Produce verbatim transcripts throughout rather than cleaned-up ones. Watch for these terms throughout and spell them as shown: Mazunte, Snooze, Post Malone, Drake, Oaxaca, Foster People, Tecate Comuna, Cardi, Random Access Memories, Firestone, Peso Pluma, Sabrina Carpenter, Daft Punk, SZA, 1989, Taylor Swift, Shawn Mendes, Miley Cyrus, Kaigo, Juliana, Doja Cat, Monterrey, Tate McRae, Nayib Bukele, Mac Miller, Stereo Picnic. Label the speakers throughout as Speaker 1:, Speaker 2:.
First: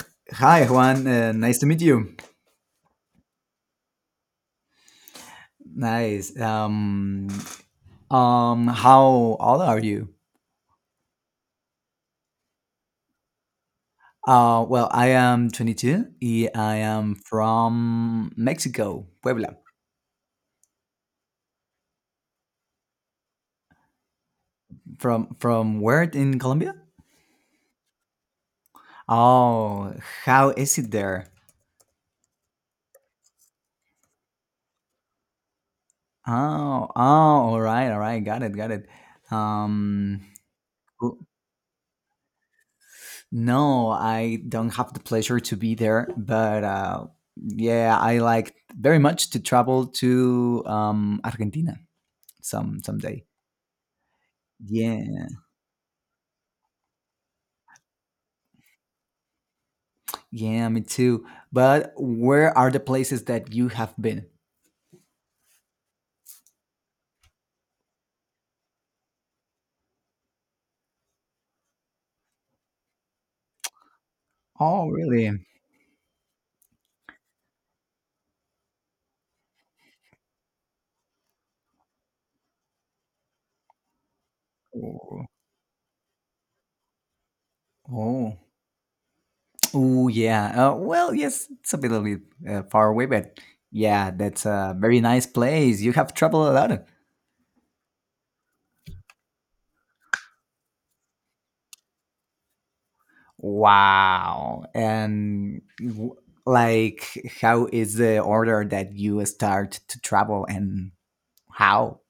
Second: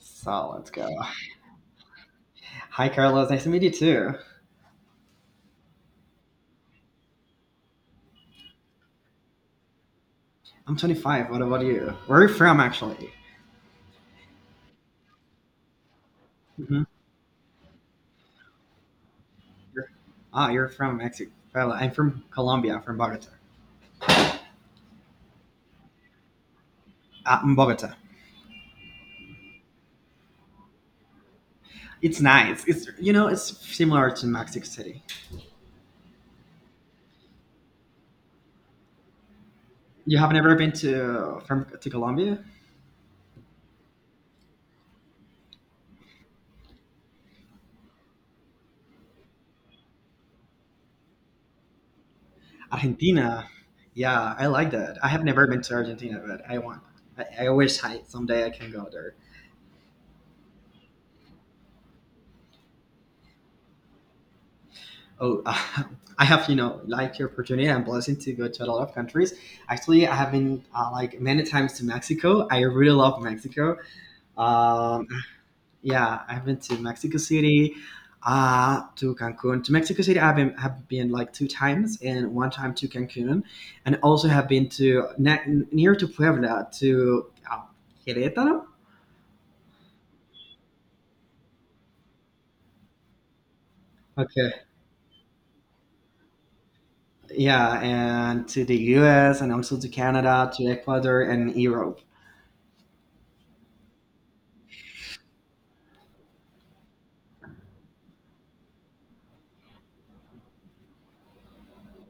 Speaker 1: So
Speaker 2: Hi,
Speaker 1: let's go.
Speaker 2: Juan. Uh, nice to meet you.
Speaker 1: Hi, Carlos. Nice to meet you too.
Speaker 2: Nice. Um, um, how old are you?
Speaker 1: I'm twenty-five. What about you? Where are you from, actually?
Speaker 2: Uh, well, I am twenty two. I I
Speaker 1: Hmm.
Speaker 2: am from Mexico, Puebla.
Speaker 1: You're, ah, you're from Mexico. Well, I'm from Colombia, from Bogota.
Speaker 2: From from where in Colombia?
Speaker 1: Ah, in Bogota.
Speaker 2: Oh, how is it there?
Speaker 1: It's nice. It's you know, it's similar to Mexico City.
Speaker 2: Oh, oh, all right, all right. Got it, got it.
Speaker 1: You
Speaker 2: Um,
Speaker 1: have never been
Speaker 2: w-
Speaker 1: to from to Colombia,
Speaker 2: no, I don't have the pleasure to be there, but uh, yeah, I like very much to travel to um, Argentina. Some someday.
Speaker 1: Argentina. Yeah, I like that. I have
Speaker 2: Yeah,
Speaker 1: never been to Argentina, but I want. I, I wish I someday I can go there.
Speaker 2: yeah, me too. But where are the places that you have been?
Speaker 1: Oh, I have, you know, like your opportunity and blessing to go to a lot of countries. Actually, I have been uh, like many times to Mexico. I really love Mexico.
Speaker 2: Oh,
Speaker 1: Um,
Speaker 2: really?
Speaker 1: yeah, I've been to Mexico City, uh, to Cancun. To Mexico City, I've been have been like two times, and one time to Cancun, and also have been to
Speaker 2: Oh,
Speaker 1: ne- near to Puebla to uh,
Speaker 2: oh.
Speaker 1: Querétaro.
Speaker 2: Ooh, yeah. Uh, well, yes, it's a little bit uh, far away, but yeah, that's
Speaker 1: Okay.
Speaker 2: a very nice place. You have traveled a lot.
Speaker 1: Yeah, and to the U S and also to Canada, to Ecuador, and Europe.
Speaker 2: Wow. And w- like, how is the order that you start to travel and how?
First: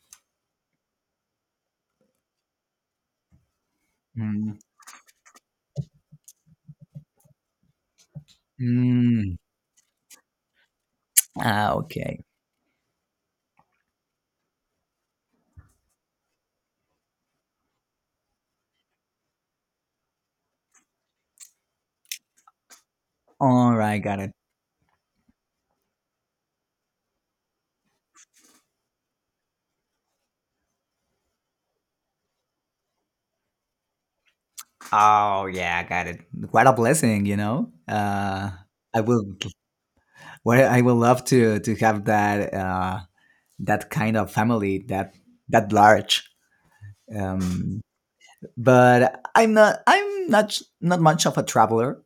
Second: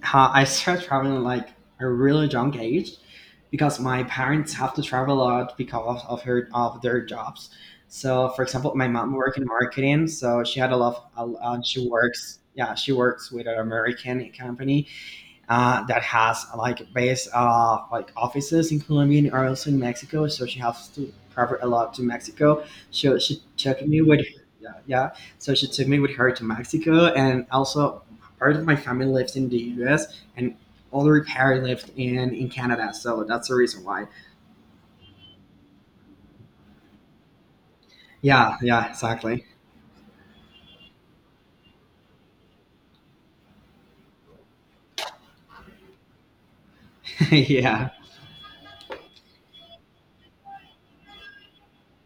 Speaker 1: How I started traveling at, like, a really young age because my
Speaker 2: Mm.
Speaker 1: parents have to travel a lot because of her of their jobs. So, for example, my mom
Speaker 2: Mm.
Speaker 1: worked in marketing, so she had a lot. Of, uh,
Speaker 2: Ah,
Speaker 1: she
Speaker 2: okay.
Speaker 1: works, yeah, she works with an American company, uh, that has like base uh, like offices in Colombia and also in Mexico. So she has to travel a lot to Mexico. So she
Speaker 2: All
Speaker 1: took
Speaker 2: right,
Speaker 1: me
Speaker 2: got
Speaker 1: with
Speaker 2: it.
Speaker 1: yeah, yeah. So she took me with her to Mexico, and also part of my family lives in the U S and other parent lived in in Canada. So that's the reason why.
Speaker 2: Oh yeah, I got it. What a blessing, you know. Uh,
Speaker 1: Yeah, yeah,
Speaker 2: I will,
Speaker 1: exactly.
Speaker 2: well, I will love to to have that uh, that kind of family that that large. Um,
Speaker 1: Yeah.
Speaker 2: but I'm not, I'm not not much of a traveler.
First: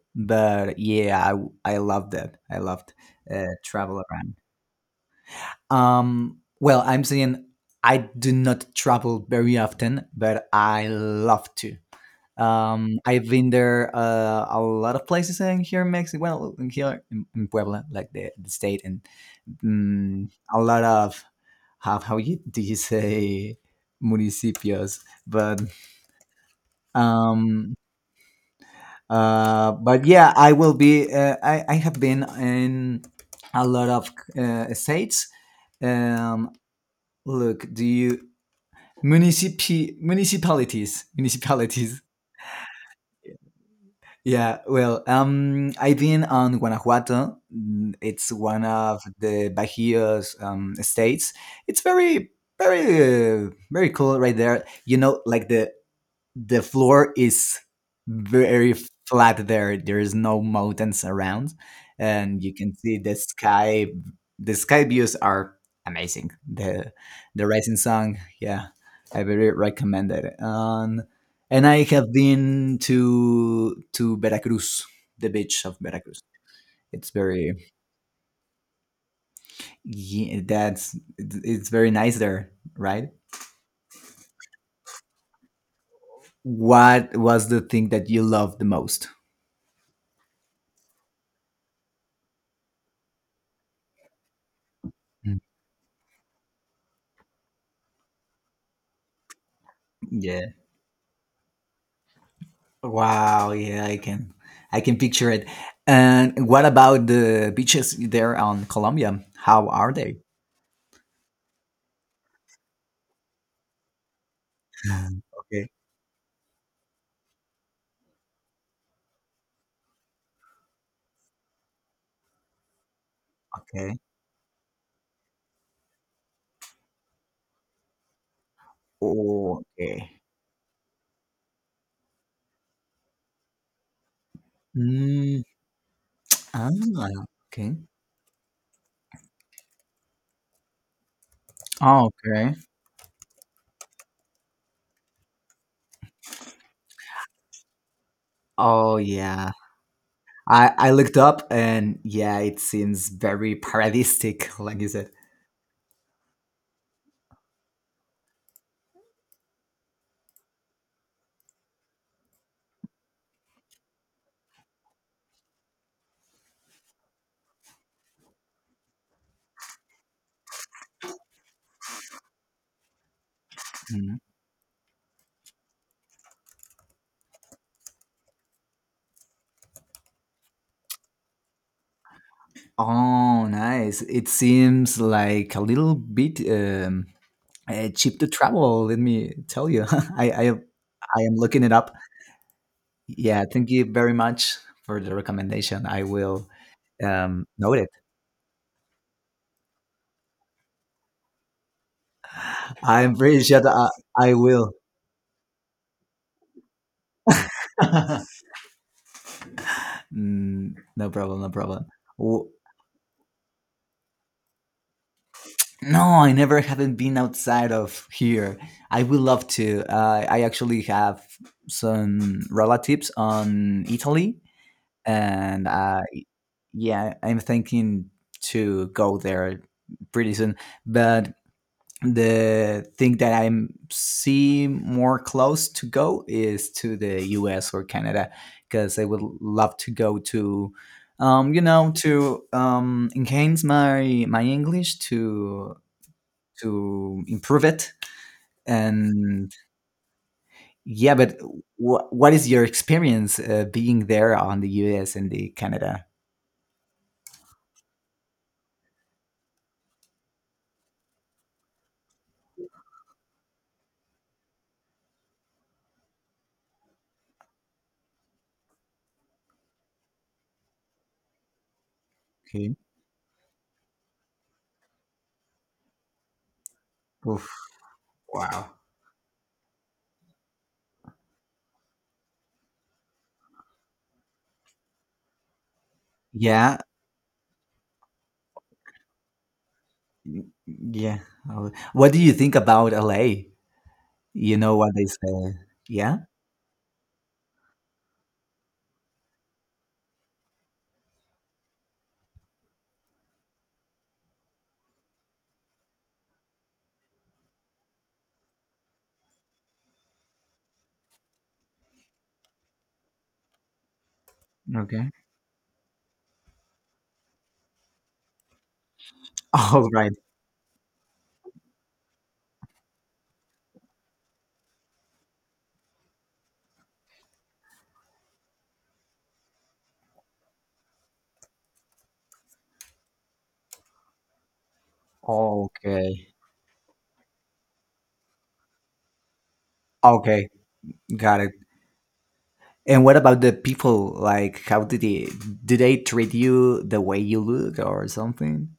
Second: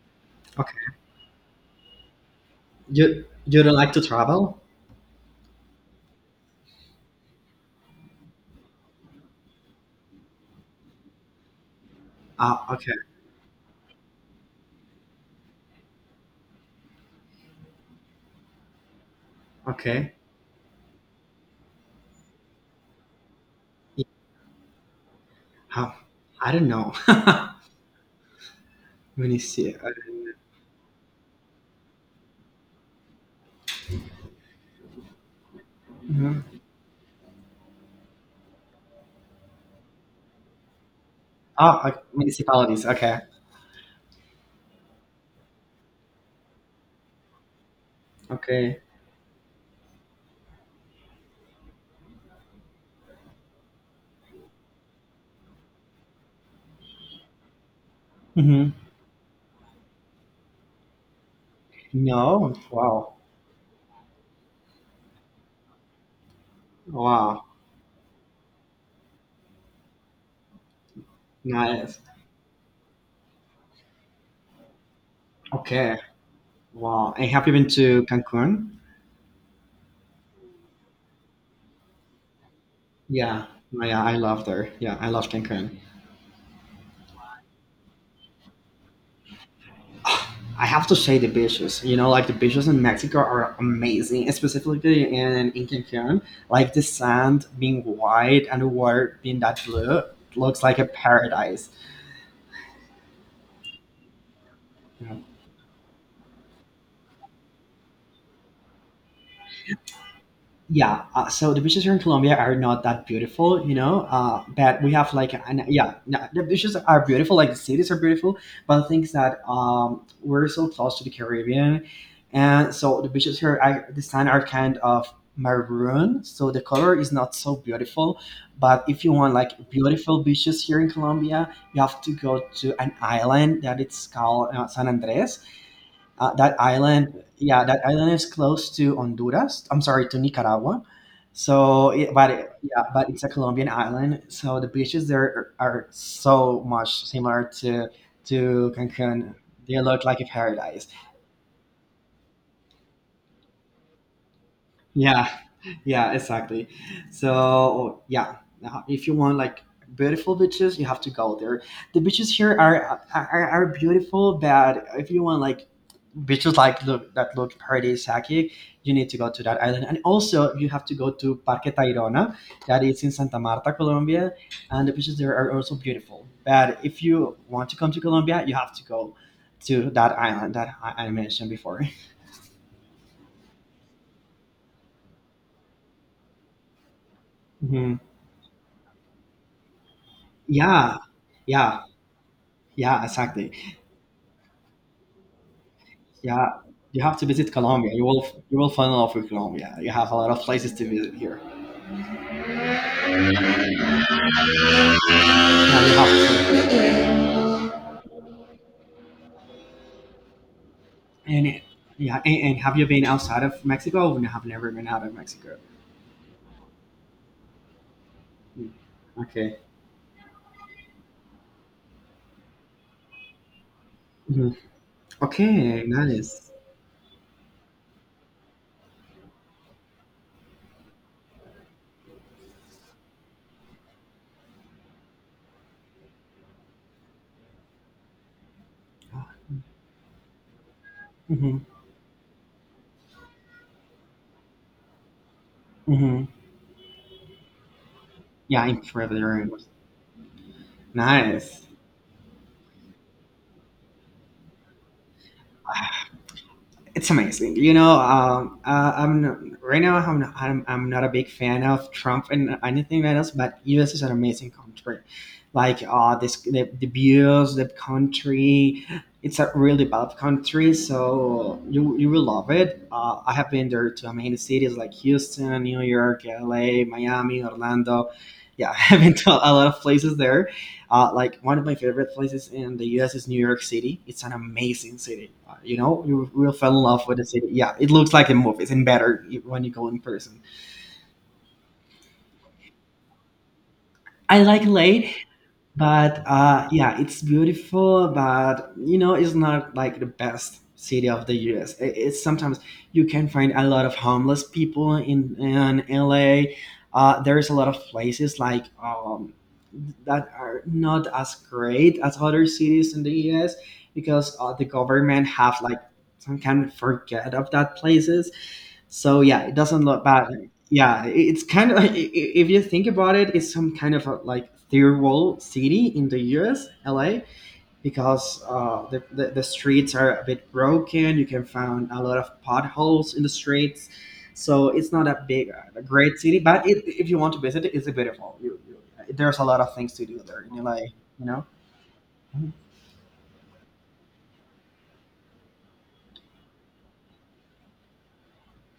Speaker 1: Okay.
Speaker 2: But yeah, I I loved it. I loved
Speaker 1: You
Speaker 2: uh,
Speaker 1: you don't like to
Speaker 2: travel around.
Speaker 1: travel?
Speaker 2: Um, well, I'm saying I do not travel very often, but I love to.
Speaker 1: Ah, okay,
Speaker 2: Um, I've been there uh, a lot of places in here in Mexico. Well, in here in, in Puebla, like the, the state, and
Speaker 1: okay.
Speaker 2: mm, a lot of how how you do you say municipios, but
Speaker 1: Uh, I don't know. Let
Speaker 2: um,
Speaker 1: me see.
Speaker 2: uh,
Speaker 1: I
Speaker 2: but yeah,
Speaker 1: don't
Speaker 2: I will be. Uh, I I have been in a lot of uh, states.
Speaker 1: know.
Speaker 2: Um, Look, do you municipi municipalities
Speaker 1: Ah, okay,
Speaker 2: municipalities?
Speaker 1: municipalities. Okay.
Speaker 2: Yeah, well, um, I've been on Guanajuato. Mm, it's one
Speaker 1: Okay.
Speaker 2: of the Bajío's um, states. It's very, very, uh, very cool right there. You know, like the the floor is
Speaker 1: Hmm.
Speaker 2: very flat. There there is no mountains around and
Speaker 1: No.
Speaker 2: you can see
Speaker 1: Wow.
Speaker 2: the sky. The sky views are amazing. The
Speaker 1: Wow.
Speaker 2: the rising sun, yeah, I very recommend it. Um, and I
Speaker 1: Nice.
Speaker 2: have been to to Veracruz, the beach of
Speaker 1: Okay.
Speaker 2: Veracruz. It's
Speaker 1: Wow. And have you
Speaker 2: very
Speaker 1: been to Cancun?
Speaker 2: Yeah, that's it's it's very nice there, right?
Speaker 1: Yeah. Oh, yeah, I love there. Yeah, I love Cancun.
Speaker 2: What was the thing that you loved the most?
Speaker 1: I have to say the beaches. You know, like the beaches in Mexico are amazing, specifically
Speaker 2: Mm.
Speaker 1: in, in Cancun. Like the sand being white and the water being that blue
Speaker 2: Yeah.
Speaker 1: looks like a paradise.
Speaker 2: Wow, yeah, I can I can picture it. And what about the beaches there on Colombia? How are they?
Speaker 1: Yeah, uh, so the beaches here in Colombia are not that beautiful, you know. Uh, but we have like an,
Speaker 2: Okay,
Speaker 1: yeah, no, the beaches are beautiful, like the cities are beautiful, but the thing is that um, we're so close to the Caribbean, and so the beaches here are,
Speaker 2: okay.
Speaker 1: this time, are kind of maroon, so the color is not so beautiful. But if you want
Speaker 2: Oh,
Speaker 1: like
Speaker 2: okay.
Speaker 1: beautiful beaches here in Colombia, you have to go to an island that it's called uh, San
Speaker 2: Mm,
Speaker 1: Andres. Uh, that
Speaker 2: ah,
Speaker 1: island, yeah,
Speaker 2: okay.
Speaker 1: that island is close to Honduras. I'm sorry, to Nicaragua. So,
Speaker 2: Oh,
Speaker 1: it, but it,
Speaker 2: okay.
Speaker 1: yeah, but it's a Colombian island. So the beaches there are are so much similar to to
Speaker 2: Oh,
Speaker 1: Cancun.
Speaker 2: yeah.
Speaker 1: They look like a
Speaker 2: I
Speaker 1: paradise.
Speaker 2: I looked up and yeah, it seems very paradistic, like you said.
Speaker 1: Yeah, yeah, exactly. So yeah, now, if you want like beautiful beaches, you have to go there. The beaches here are are, are beautiful, but if you want like beaches like look, that look paradisaic, you need to go to that island. And also you have to go to Parque Tayrona, that is in Santa Marta,
Speaker 2: Mm.
Speaker 1: Colombia. And the beaches there are also beautiful, but if you want to come to Colombia, you have to go to that island that i, I mentioned before.
Speaker 2: Oh, nice. It seems like a little bit um uh,
Speaker 1: Mhm.
Speaker 2: cheap to travel, let me tell you. I I
Speaker 1: Yeah,
Speaker 2: I am looking it
Speaker 1: yeah.
Speaker 2: up.
Speaker 1: Yeah,
Speaker 2: Yeah,
Speaker 1: exactly.
Speaker 2: thank you very much for the recommendation. I will
Speaker 1: Yeah, you have to
Speaker 2: um,
Speaker 1: visit
Speaker 2: note it.
Speaker 1: Colombia. You will you will fall in love with Colombia. You have a lot of places to visit here.
Speaker 2: I'm pretty sure that I, I will.
Speaker 1: Yeah, you have to.
Speaker 2: Mm, no problem, no
Speaker 1: And
Speaker 2: problem.
Speaker 1: yeah, and,
Speaker 2: W-
Speaker 1: and have you been outside of Mexico? Or you have never been out of Mexico.
Speaker 2: No, I never haven't been outside of here.
Speaker 1: Mm.
Speaker 2: I would love
Speaker 1: Okay.
Speaker 2: to. Uh, I actually have some relatives on Italy,
Speaker 1: Mhm.
Speaker 2: and
Speaker 1: Okay,
Speaker 2: uh,
Speaker 1: nice.
Speaker 2: yeah, I'm thinking to go there pretty soon. But the thing that I see more close to go is to the U S or Canada, because I would
Speaker 1: Ah,
Speaker 2: love to go to, um,
Speaker 1: mm-hmm.
Speaker 2: you know, to um, enhance my my English, to
Speaker 1: Mm-hmm.
Speaker 2: to improve it
Speaker 1: Yeah, in forever.
Speaker 2: and yeah. But
Speaker 1: Nice.
Speaker 2: wh- what is your experience uh, being there on the U S and the Canada?
Speaker 1: It's amazing. You know, um, uh, I'm not, right now I'm, not- I'm I'm not a big fan of Trump and anything else, but U S is an amazing country. Like uh, this, the, the views, the country, it's a really developed country, so you you will love
Speaker 2: Okay.
Speaker 1: it. Uh, I have been there to amazing cities like Houston, New York, L A, Miami,
Speaker 2: Oof.
Speaker 1: Orlando. Yeah,
Speaker 2: Wow.
Speaker 1: I've been to a lot of places there, uh, like one of my favorite places in the U S is New York City. It's an amazing city. Uh, you know, you will fall in
Speaker 2: Yeah.
Speaker 1: love with the city. Yeah, it looks like the movies and better when you go in person.
Speaker 2: Yeah. Uh, What do you think about L A?
Speaker 1: I
Speaker 2: You
Speaker 1: like
Speaker 2: know what they
Speaker 1: L A,
Speaker 2: say. Yeah?
Speaker 1: but uh, yeah, it's beautiful, but you know, it's not like the best city of the U S. I- It's sometimes you can find a lot of homeless people in in L A. Uh, there's a lot of places like um, that are not as great as other cities in the U S, because uh, the
Speaker 2: Okay.
Speaker 1: government have like some kind of forget of that places. So yeah, it doesn't
Speaker 2: All
Speaker 1: look
Speaker 2: right.
Speaker 1: bad. Yeah, it- it's kind of, if you think about it, it's some kind of a, like third world city in the U S. L A, because uh, the, the the streets are a bit broken. You can find a lot of potholes in the streets, so it's not a big, a great
Speaker 2: Okay.
Speaker 1: city. But it, if you want to visit it, it's beautiful. You, you, there's a lot of things to do there
Speaker 2: Okay.
Speaker 1: in L A. You
Speaker 2: Got
Speaker 1: know.
Speaker 2: it. And what about the people? Like, how did they do? They treat you the way you look or something?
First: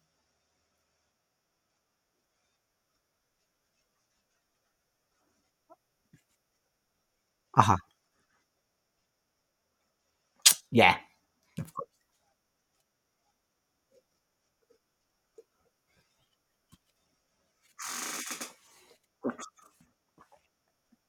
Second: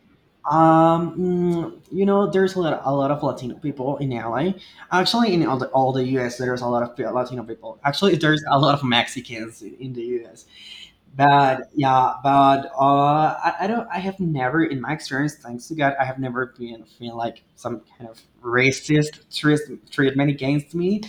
Speaker 1: Um, mm, you know, there's a lot, a lot of Latino people in L A. Actually, in all the, all the U S, there's a lot of Latino
Speaker 2: Aha.
Speaker 1: people. Actually, there's a lot of Mexicans in, in the U S.
Speaker 2: Yeah.
Speaker 1: But yeah, but uh, I, I don't. I have never, in my experience, thanks to God, I have never been feel like some kind of racist treat, treatment against me.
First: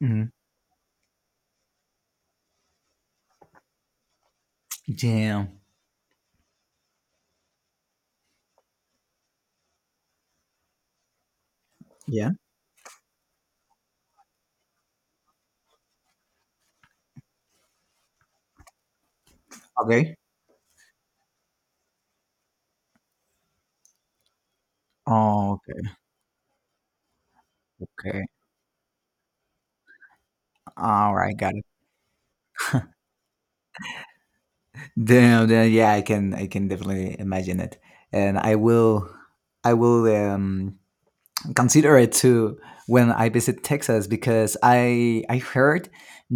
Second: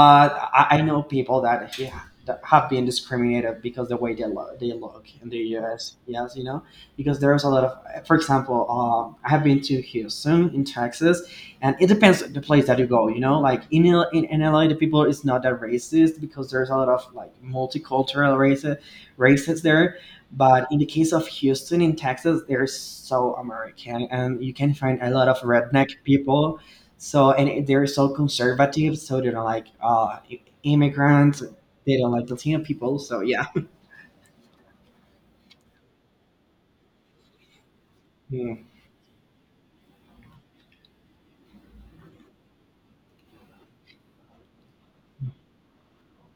Speaker 2: Hmm.
Speaker 1: I, I know people that, he, that have been discriminated because the way they look, they look in the
Speaker 2: Damn.
Speaker 1: U S. Yes, you know, because there's a lot of, for example, um, I have been to Houston in Texas, and it depends
Speaker 2: Yeah.
Speaker 1: on the place that you go. You know, like in L- in, in L A, the people is not that racist because there's a lot of like multicultural races races there.
Speaker 2: Okay.
Speaker 1: But in the case of Houston in Texas, they're so American, and you can find a lot of
Speaker 2: Oh,
Speaker 1: redneck
Speaker 2: okay.
Speaker 1: people. So and it- they're so
Speaker 2: Okay.
Speaker 1: conservative, so they don't like uh,
Speaker 2: All right.
Speaker 1: immigrants.
Speaker 2: Got it.
Speaker 1: They don't like Latino people. So yeah.
Speaker 2: Damn. Then yeah, I can. I can definitely imagine it. And I will. I will. Um. Consider it too when I visit Texas, because I I heard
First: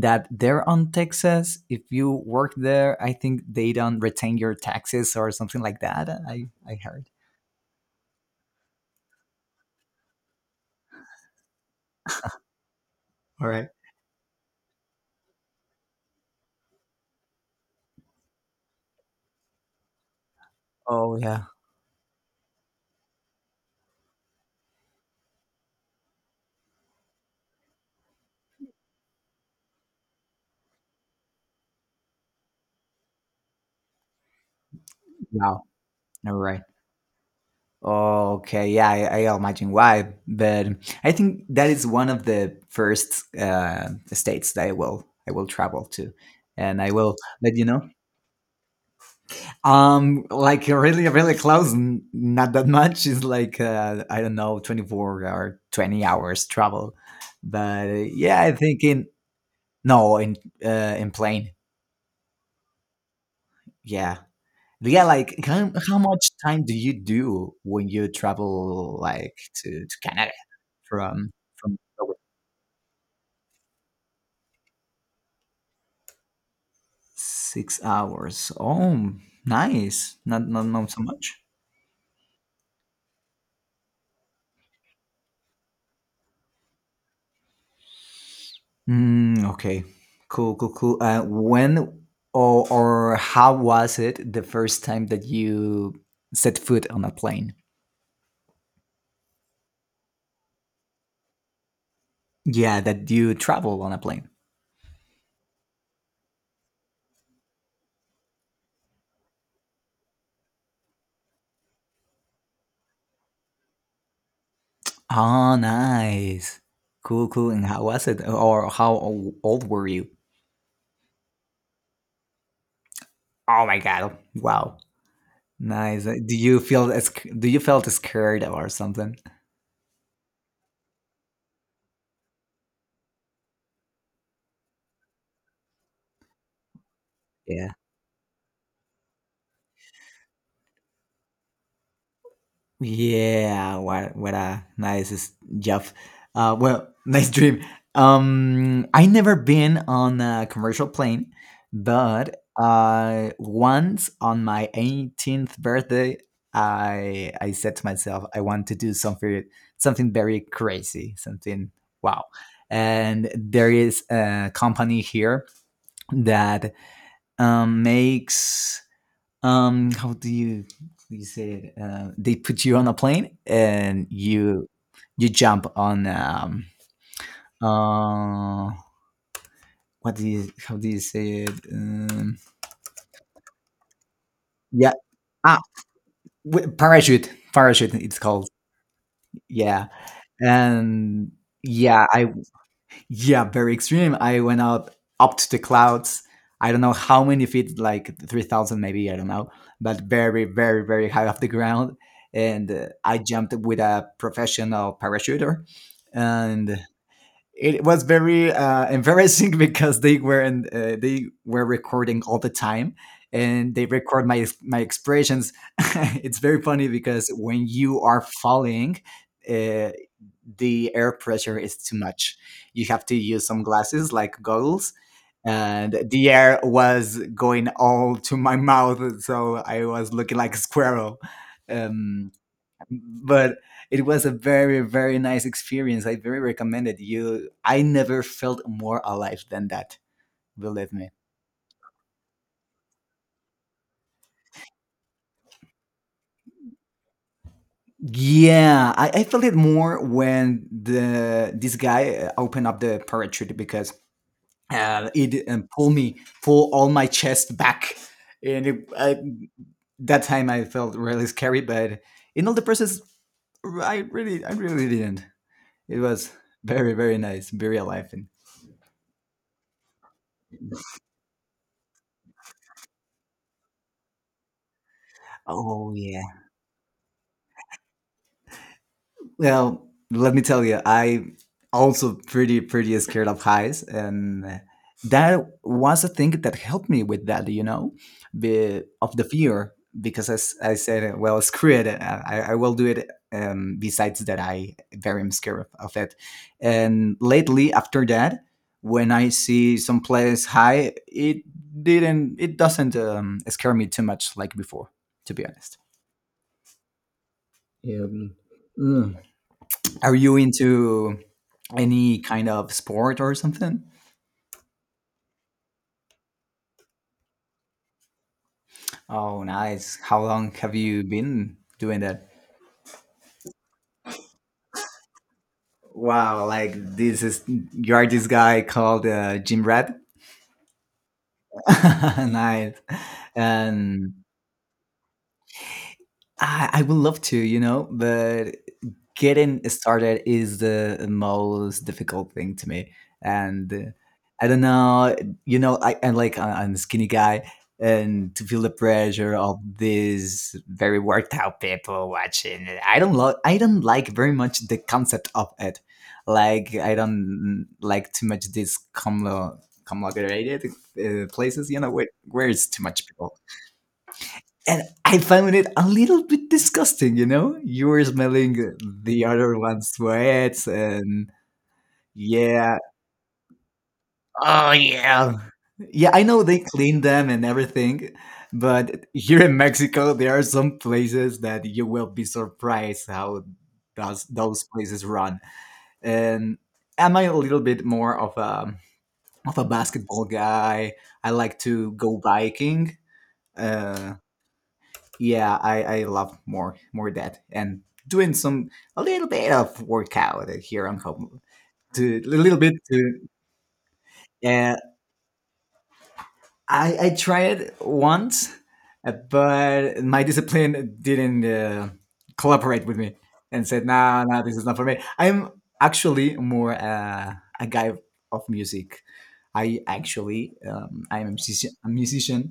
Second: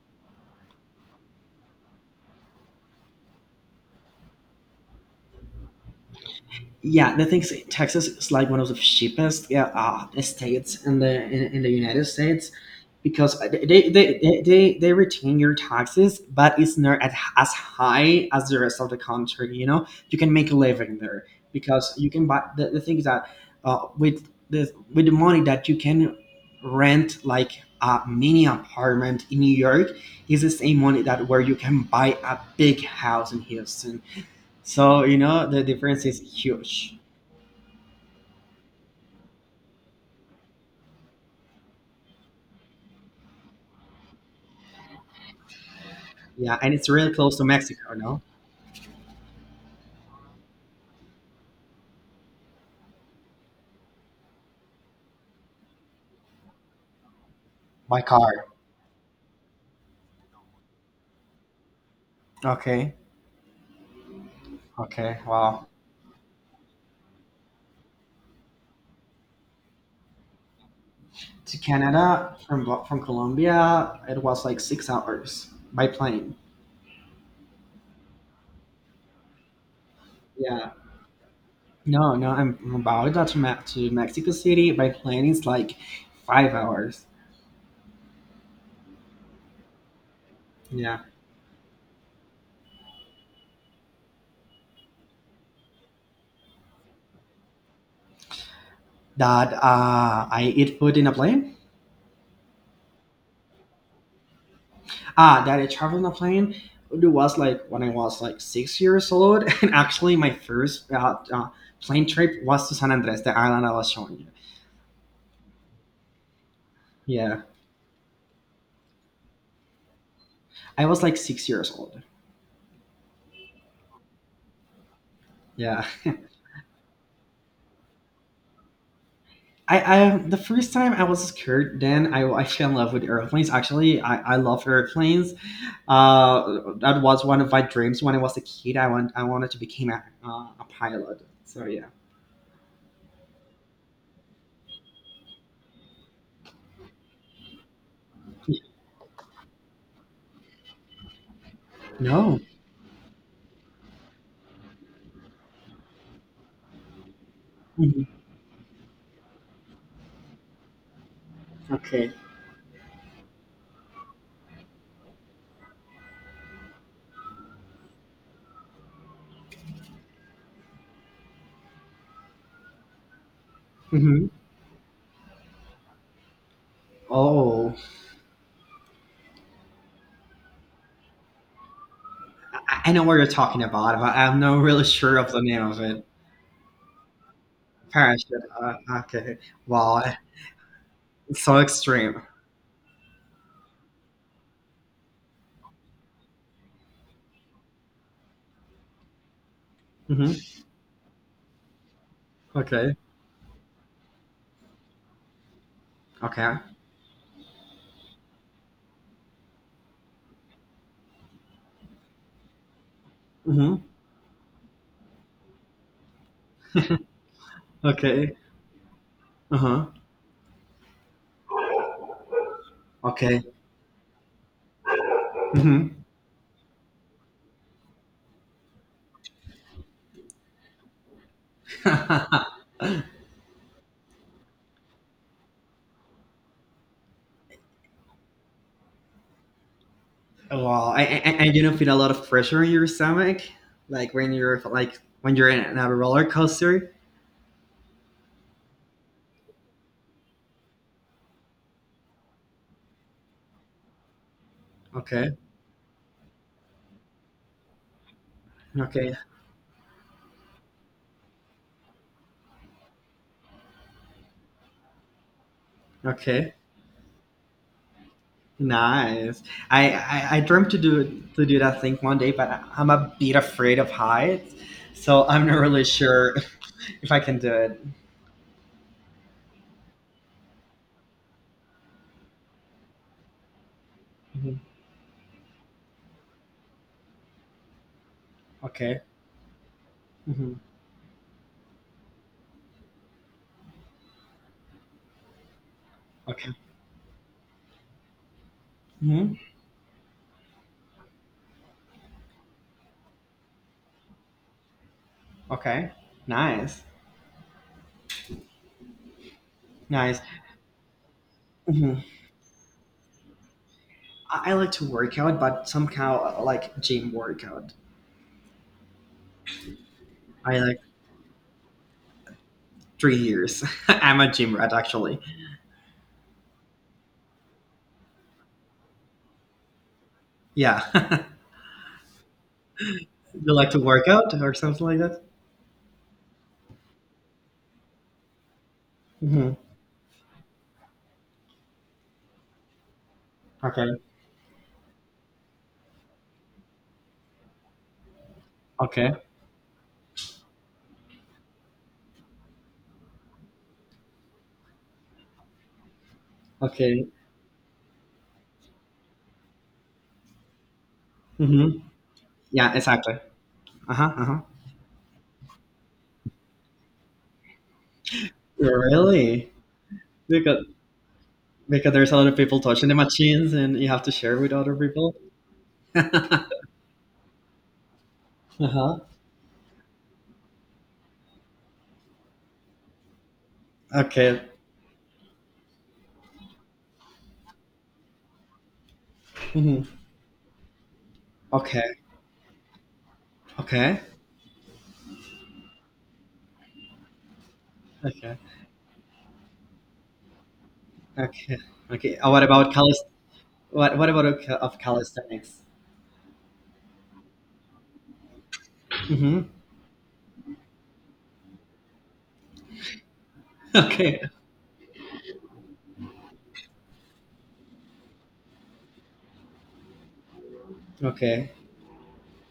Speaker 2: that there on Texas, if you work there, I think they don't retain your taxes or something like that. I I heard.
Speaker 1: Yeah, the thing is, Texas is like one of the cheapest, yeah, uh, states in the in, in the United States, because
Speaker 2: All
Speaker 1: they
Speaker 2: right.
Speaker 1: they, they they they retain your taxes, but it's not at, as high as the rest of the country. You know, you can make a living
Speaker 2: Oh
Speaker 1: there
Speaker 2: yeah.
Speaker 1: because you can buy. The, the thing is that uh, with the with the money that you can rent like a mini apartment in New York is the same money that where you can buy a big house in Houston. So you know the
Speaker 2: Wow.
Speaker 1: difference is
Speaker 2: All right.
Speaker 1: huge.
Speaker 2: Okay. Yeah, I, I imagine why, but I think that is one of the first uh, states that I will I will travel to,
Speaker 1: Yeah, and
Speaker 2: and
Speaker 1: it's
Speaker 2: I
Speaker 1: really
Speaker 2: will
Speaker 1: close to
Speaker 2: let you know.
Speaker 1: Mexico, no?
Speaker 2: Um, like really, really close. n- Not that much. It's like uh, I don't know, twenty four or twenty hours travel. But uh,
Speaker 1: By
Speaker 2: yeah,
Speaker 1: car.
Speaker 2: I think in no in uh, in plane.
Speaker 1: Okay.
Speaker 2: Yeah, yeah.
Speaker 1: Okay.
Speaker 2: Like
Speaker 1: Wow.
Speaker 2: how, how much time do you do when you travel like to, to Canada from
Speaker 1: To
Speaker 2: from
Speaker 1: Canada from from Colombia, it was like six hours by plane.
Speaker 2: six hours? Oh, nice. Not not
Speaker 1: Yeah.
Speaker 2: not so much.
Speaker 1: No, no, I'm I'm about to ma- to Mexico City by plane. It's like five hours.
Speaker 2: Mm, okay. Cool, cool, cool.
Speaker 1: Yeah.
Speaker 2: Uh, when or, or How was it the first time that you set foot on a plane?
Speaker 1: That uh, I eat food in a plane.
Speaker 2: Yeah, that you travel on a plane.
Speaker 1: Ah, that I travel in a plane. It was like when I was like six years old, and actually my first uh, uh, plane trip was to San Andres, the island I was showing you.
Speaker 2: Oh, nice. Cool,
Speaker 1: Yeah.
Speaker 2: cool. And how was it? Or how o- old were you?
Speaker 1: I was like six years old.
Speaker 2: Oh my god. Wow.
Speaker 1: Yeah,
Speaker 2: Nice. Uh, Do you feel as do you felt scared or something?
Speaker 1: I, I the first time I was scared. Then I, I fell in love with airplanes. Actually, I, I love airplanes. Uh, that was one of my dreams when I was a kid. I want I wanted to become a, uh, a pilot. So yeah.
Speaker 2: Yeah, what what a nice s- job. Uh, well, nice dream. Um, I never been on a commercial plane,
Speaker 1: No.
Speaker 2: but uh, once on my eighteenth birthday, I I said to
Speaker 1: Mhm.
Speaker 2: myself, I want to do something, something very crazy, something
Speaker 1: Okay.
Speaker 2: wow. And there is a company here that um, makes um how do you you say it uh, they put you on a plane and
Speaker 1: Hmm.
Speaker 2: you you jump on um
Speaker 1: Oh,
Speaker 2: uh what do you how do you say it um
Speaker 1: I, I know what you're talking about, but I'm not really
Speaker 2: yeah
Speaker 1: sure of the
Speaker 2: ah
Speaker 1: name of it.
Speaker 2: wi- parachute parachute, it's
Speaker 1: Parachute.
Speaker 2: called.
Speaker 1: Uh, okay.
Speaker 2: yeah
Speaker 1: Wow,
Speaker 2: and
Speaker 1: it's so
Speaker 2: yeah
Speaker 1: extreme.
Speaker 2: i Yeah, very extreme. I went out up to the clouds. I don't know how many feet, like three thousand maybe, I don't know, but
Speaker 1: Hmm.
Speaker 2: very, very, very high off the ground. And uh,
Speaker 1: Okay.
Speaker 2: I jumped with a professional parachuter.
Speaker 1: Okay.
Speaker 2: And it was very uh, embarrassing because they were in, uh, they were recording all the time, and
Speaker 1: Hmm.
Speaker 2: they record my my expressions. It's very funny, because when you are
Speaker 1: Okay.
Speaker 2: falling,
Speaker 1: Uh huh.
Speaker 2: uh, the air pressure is too much. You have to
Speaker 1: Okay.
Speaker 2: use some glasses, like goggles, and
Speaker 1: Hmm.
Speaker 2: the air was going all to my mouth, so I was looking like a squirrel. um,
Speaker 1: Wow.
Speaker 2: but it was a very very nice experience. I very recommend it. You, I never felt more alive than that,
Speaker 1: And,
Speaker 2: believe me.
Speaker 1: and, and you don't feel a lot of pressure in your stomach, like when you're like when you're in a roller coaster.
Speaker 2: Yeah, i, I felt it more when the this guy uh, opened up the parachute because uh,
Speaker 1: Okay.
Speaker 2: it um, pulled me pull all my chest back, and it, I,
Speaker 1: Okay.
Speaker 2: that time I felt really scary, but in all the process, r- i really I really didn't. It was
Speaker 1: Okay.
Speaker 2: very very nice, very alive, and
Speaker 1: Nice. I, I I dreamt to do to do that thing one day, but I- I'm a bit afraid of heights, so I'm not really
Speaker 2: oh yeah.
Speaker 1: sure if I can do it.
Speaker 2: Well, let me tell you, I also pretty pretty scared of highs, and
Speaker 1: Mhm.
Speaker 2: that was a thing that helped me with that. You know, the
Speaker 1: Okay.
Speaker 2: of the fear, because
Speaker 1: Hmm.
Speaker 2: as I said, well, screw it, uh, I, I will do it. Um, besides that, I very am scared of, of it.
Speaker 1: Okay.
Speaker 2: And lately, after that, when I
Speaker 1: Hmm.
Speaker 2: see some place high, it didn't, it doesn't um, scare me too much like before. To be honest.
Speaker 1: Okay. Nice.
Speaker 2: Yeah. Mm. Are
Speaker 1: Nice.
Speaker 2: you into
Speaker 1: Hmm.
Speaker 2: any kind of sport or something?
Speaker 1: I, I like to work out, but somehow I like gym workout.
Speaker 2: Oh, nice. How long
Speaker 1: I
Speaker 2: have
Speaker 1: like
Speaker 2: you been doing that?
Speaker 1: three years. I'm a gym rat, actually.
Speaker 2: Wow, like this is you are this guy called uh, Jim Red.
Speaker 1: Yeah.
Speaker 2: Nice.
Speaker 1: You like to work
Speaker 2: And
Speaker 1: out or something like that?
Speaker 2: I, I would love to, you know, but
Speaker 1: Hmm.
Speaker 2: getting started is the most difficult thing to me. And uh,
Speaker 1: Okay.
Speaker 2: I don't know, you know, I, I'm like, I- I'm a skinny guy, and to feel the
Speaker 1: Okay.
Speaker 2: pressure of these very worked out people watching, I don't lo- I don't like very much the concept of it. Like, I
Speaker 1: Okay.
Speaker 2: don't like too much this com- conglomerated uh,
Speaker 1: Hmm.
Speaker 2: places, you know, where, where it's
Speaker 1: Yeah,
Speaker 2: too much
Speaker 1: exactly.
Speaker 2: people,
Speaker 1: Uh huh. Uh huh.
Speaker 2: and I found it a little bit disgusting, you know? You were smelling the
Speaker 1: Really?
Speaker 2: other one's
Speaker 1: Because
Speaker 2: sweats and
Speaker 1: because there's a lot of people
Speaker 2: yeah.
Speaker 1: touching the machines, and you have to share with
Speaker 2: Oh
Speaker 1: other people.
Speaker 2: yeah. Yeah, I know they clean them and everything,
Speaker 1: Uh huh.
Speaker 2: but here in Mexico there are some places that you will be surprised how those
Speaker 1: Okay.
Speaker 2: those places run. And am I a little bit more of a of a
Speaker 1: Hmm.
Speaker 2: basketball guy? I like to
Speaker 1: Okay.
Speaker 2: go biking.
Speaker 1: Okay.
Speaker 2: Uh, yeah, I, I love more more that, and doing
Speaker 1: Okay.
Speaker 2: some a little bit of workout here on home,
Speaker 1: Okay.
Speaker 2: to
Speaker 1: Okay.
Speaker 2: a
Speaker 1: Uh, what
Speaker 2: little
Speaker 1: about
Speaker 2: bit
Speaker 1: calis?
Speaker 2: to
Speaker 1: What What about of ca-
Speaker 2: uh,
Speaker 1: of calisthenics?
Speaker 2: I I tried once, uh,
Speaker 1: Hmm.
Speaker 2: but my discipline didn't uh, collaborate with me and said
Speaker 1: Okay.
Speaker 2: no, no, this is not for me. I'm actually more uh, a guy of music. I actually um, I'm a
Speaker 1: Okay.
Speaker 2: musician, a musician.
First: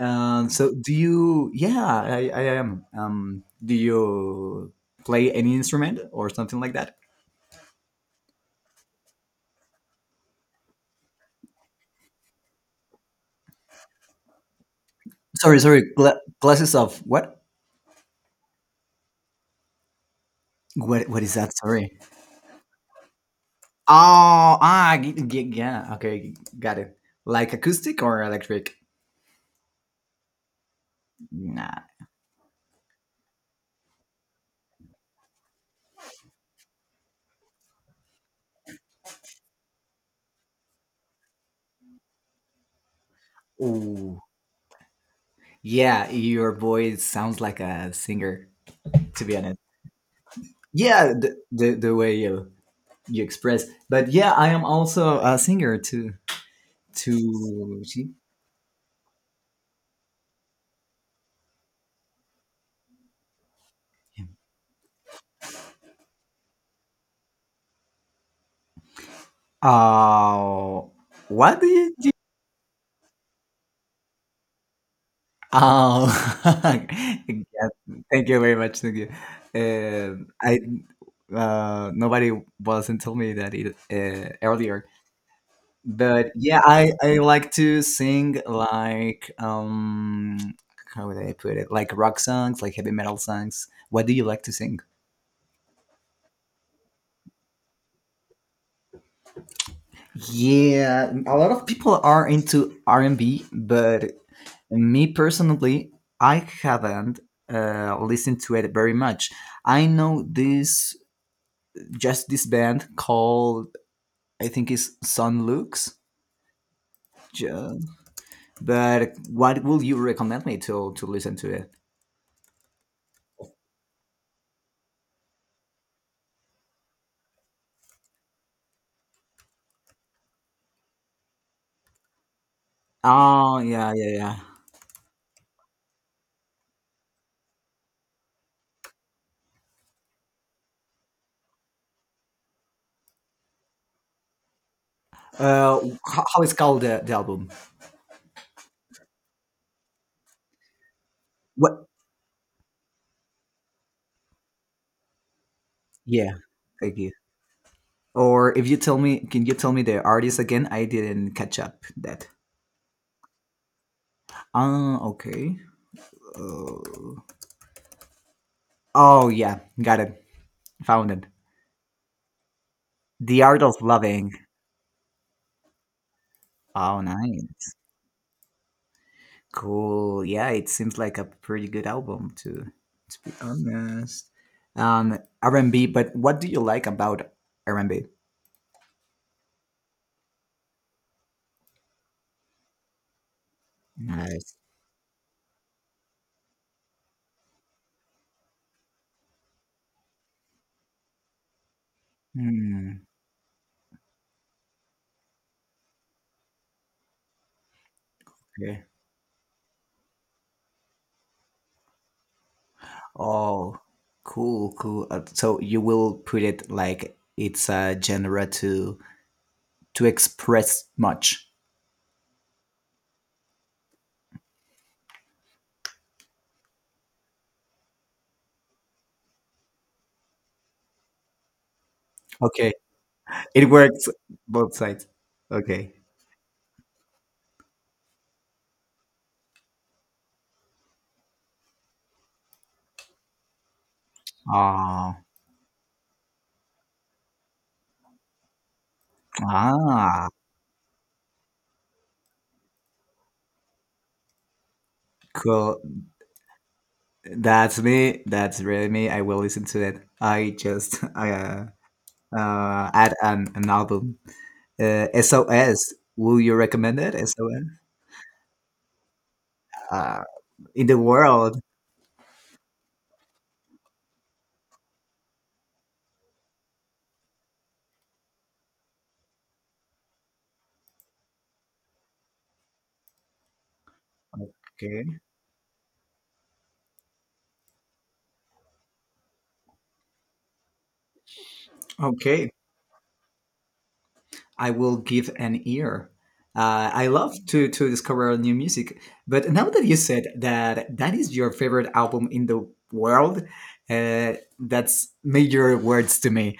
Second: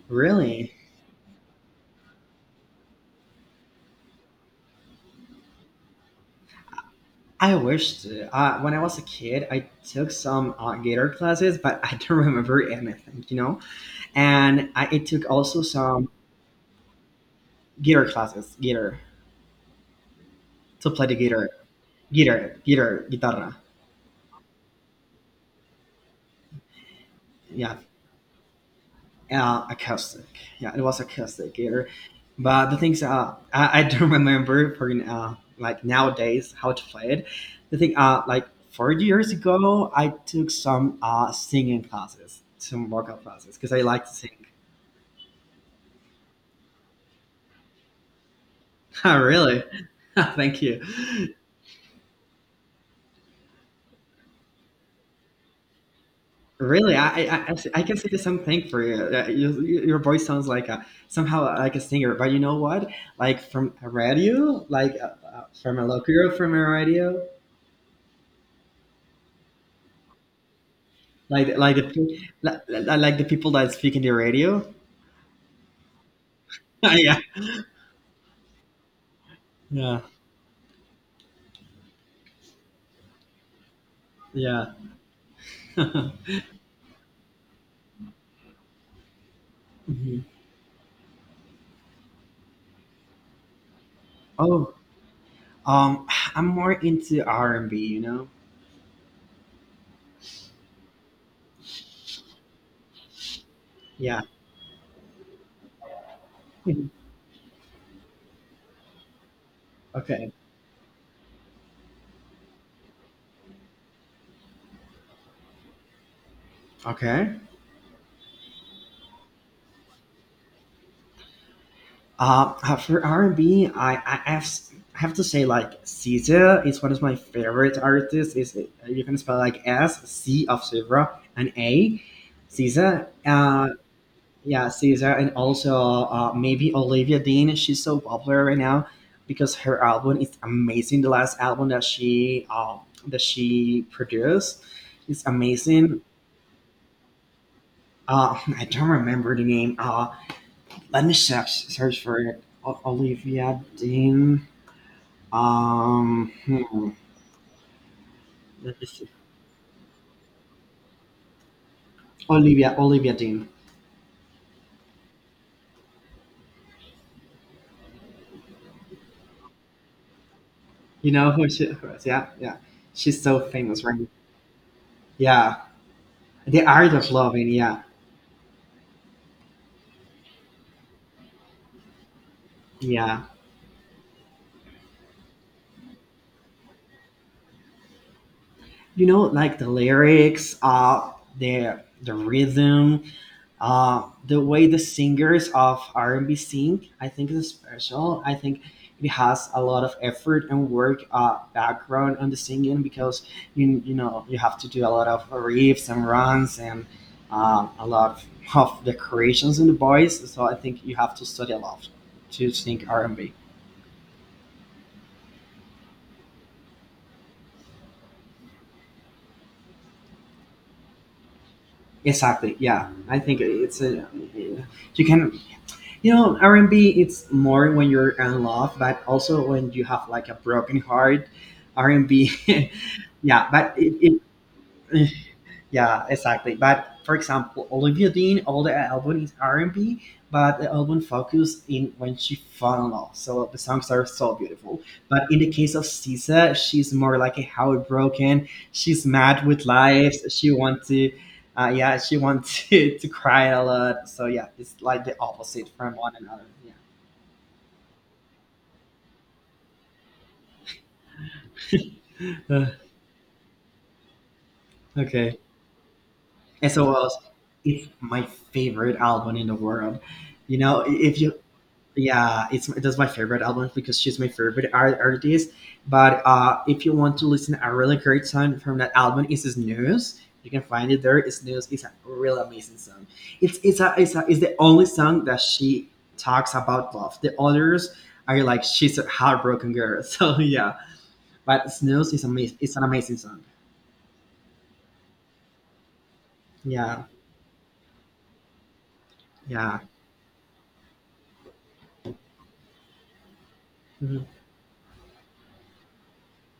Speaker 2: Um, so
Speaker 1: Really?
Speaker 2: do you? Yeah, I, I am. Um, do you play any instrument or something like that?
Speaker 1: I wished. Uh, when I was a kid, I took some uh, guitar classes, but I don't remember anything, you know. And I, I took
Speaker 2: Sorry,
Speaker 1: also
Speaker 2: sorry.
Speaker 1: some
Speaker 2: Gla- glasses of what?
Speaker 1: guitar classes, guitar to
Speaker 2: What?
Speaker 1: play the
Speaker 2: What is
Speaker 1: guitar,
Speaker 2: that? Sorry.
Speaker 1: guitar, guitar, guitarra.
Speaker 2: Oh, ah, g- g- yeah. Okay, got it. Like
Speaker 1: Yeah,
Speaker 2: acoustic or electric?
Speaker 1: uh, acoustic. Yeah, it was acoustic guitar.
Speaker 2: Nah.
Speaker 1: But the things uh, I, I don't remember for uh, like nowadays how to play it. The thing uh, Like four years ago, I took some uh, singing classes, some vocal classes, because I like to
Speaker 2: Ooh.
Speaker 1: sing.
Speaker 2: Yeah, your voice sounds like a singer.
Speaker 1: Oh,
Speaker 2: To be honest.
Speaker 1: really? Thank you.
Speaker 2: Yeah, the the, the way you you express. But yeah, I am also a singer too.
Speaker 1: Really, I, I, I I
Speaker 2: To
Speaker 1: can
Speaker 2: see.
Speaker 1: see the same thing for you. Uh, you you- your voice sounds like a, somehow like a singer, but you know what? Like from a radio, like uh, uh, from a local, from a radio,
Speaker 2: Oh,
Speaker 1: like
Speaker 2: what do
Speaker 1: like the
Speaker 2: you do?
Speaker 1: pe- li- li- like the people that speak in the radio.
Speaker 2: Oh,
Speaker 1: Yeah,
Speaker 2: yeah, thank you very much. Thank you.
Speaker 1: yeah,
Speaker 2: Um I uh, Nobody wasn't told me that it, uh,
Speaker 1: yeah.
Speaker 2: earlier, but yeah, I I like to sing like
Speaker 1: Mhm.
Speaker 2: um how would I put it? Like rock songs, like heavy metal songs. What do you like to
Speaker 1: Oh,
Speaker 2: sing?
Speaker 1: um, I'm more into R and B. You know?
Speaker 2: Yeah, a lot of people are into R and B, but
Speaker 1: Yeah.
Speaker 2: me personally, I haven't uh, listened to it very much. I know
Speaker 1: Okay.
Speaker 2: this just this band called I think is Sun Lux.
Speaker 1: Okay.
Speaker 2: ju- But what will you recommend me to to listen to it?
Speaker 1: Uh, uh, for R and B, I I have, s- have to say like S Z A is one of my favorite artists. Is you can spell like S C of Silva and A, S Z A.
Speaker 2: Oh
Speaker 1: Uh,
Speaker 2: yeah, yeah, yeah.
Speaker 1: yeah, S Z A, and also uh, maybe Olivia Dean. She's so popular right now because her album is amazing. The last album that she uh, that she produced is
Speaker 2: Uh,
Speaker 1: amazing.
Speaker 2: how, how is called the, the album?
Speaker 1: Uh, I don't remember the name. Uh, let me search
Speaker 2: What?
Speaker 1: search for it. O- Olivia Dean. Um,
Speaker 2: Yeah,
Speaker 1: hmm.
Speaker 2: thank you. Or if you
Speaker 1: Let me
Speaker 2: tell
Speaker 1: see.
Speaker 2: me, can you tell me the artist again? I didn't catch up that.
Speaker 1: Olivia, Olivia Dean.
Speaker 2: Uh, okay. Uh, oh, yeah. Got it. Found
Speaker 1: You
Speaker 2: it.
Speaker 1: know who she who is? Yeah, yeah. She's so
Speaker 2: The Art of
Speaker 1: famous, right?
Speaker 2: Loving.
Speaker 1: Yeah. The Art
Speaker 2: Oh,
Speaker 1: of Loving.
Speaker 2: nice.
Speaker 1: Yeah,
Speaker 2: Cool. Yeah, it seems like a pretty good album, to, to
Speaker 1: yeah.
Speaker 2: be honest. Um, R and B, but what do you like about R and B?
Speaker 1: You know, like the lyrics, uh, the the rhythm. Uh, the
Speaker 2: Nice.
Speaker 1: way the singers of R and B sing, I think is special. I think it has a lot of effort and work uh, background on the singing
Speaker 2: Hmm.
Speaker 1: because you you know you have to do a lot of riffs and runs and um, a lot of, of
Speaker 2: Okay.
Speaker 1: decorations in the voice. So I think you have to study a lot to sing R and B.
Speaker 2: Oh, cool, cool. Uh, so you will put it like it's a genre to to express much.
Speaker 1: Exactly. Yeah, I think it's a, you can. You know, R and B, it's more when you're in love, but also when you have like a broken heart. R and B.
Speaker 2: Okay.
Speaker 1: Yeah,
Speaker 2: It
Speaker 1: but
Speaker 2: works
Speaker 1: it,
Speaker 2: both sides.
Speaker 1: it,
Speaker 2: Okay.
Speaker 1: yeah, exactly. But for example, Olivia Dean, all the album is R and B, but the album focus in when she fell in love. So the songs are so beautiful.
Speaker 2: Ah,
Speaker 1: But in the case of S Z A, she's more like a heartbroken. She's mad with life.
Speaker 2: ah,
Speaker 1: She wants to. Uh, yeah, she wants to, to cry a lot. So yeah, it's like the opposite
Speaker 2: cool.
Speaker 1: from one another. Yeah.
Speaker 2: That's me. That's really me. I will listen to it. I just uh,
Speaker 1: Uh,
Speaker 2: uh add an, an album. Uh,
Speaker 1: okay.
Speaker 2: S O S. Will you
Speaker 1: And is
Speaker 2: recommend it? S O S.
Speaker 1: my favorite album in the world.
Speaker 2: Uh,
Speaker 1: You know,
Speaker 2: in the
Speaker 1: if you,
Speaker 2: world.
Speaker 1: yeah, it's, that's my favorite album because she's my favorite art- artist. But uh, if you want to listen a really great song from that album, is Snooze. You can find it there. It's Snooze. It's a really amazing song. It's it's a, it's a, it's the only
Speaker 2: Okay.
Speaker 1: song that she talks about love. The others are like she's a heartbroken girl. So yeah, but Snooze is
Speaker 2: Okay.
Speaker 1: amazing. It's an amazing song.
Speaker 2: I will give an ear. Uh,
Speaker 1: Yeah,
Speaker 2: I love to to discover new music. But now
Speaker 1: yeah.
Speaker 2: that you said that that is your favorite album in the world, uh, that's major words to me,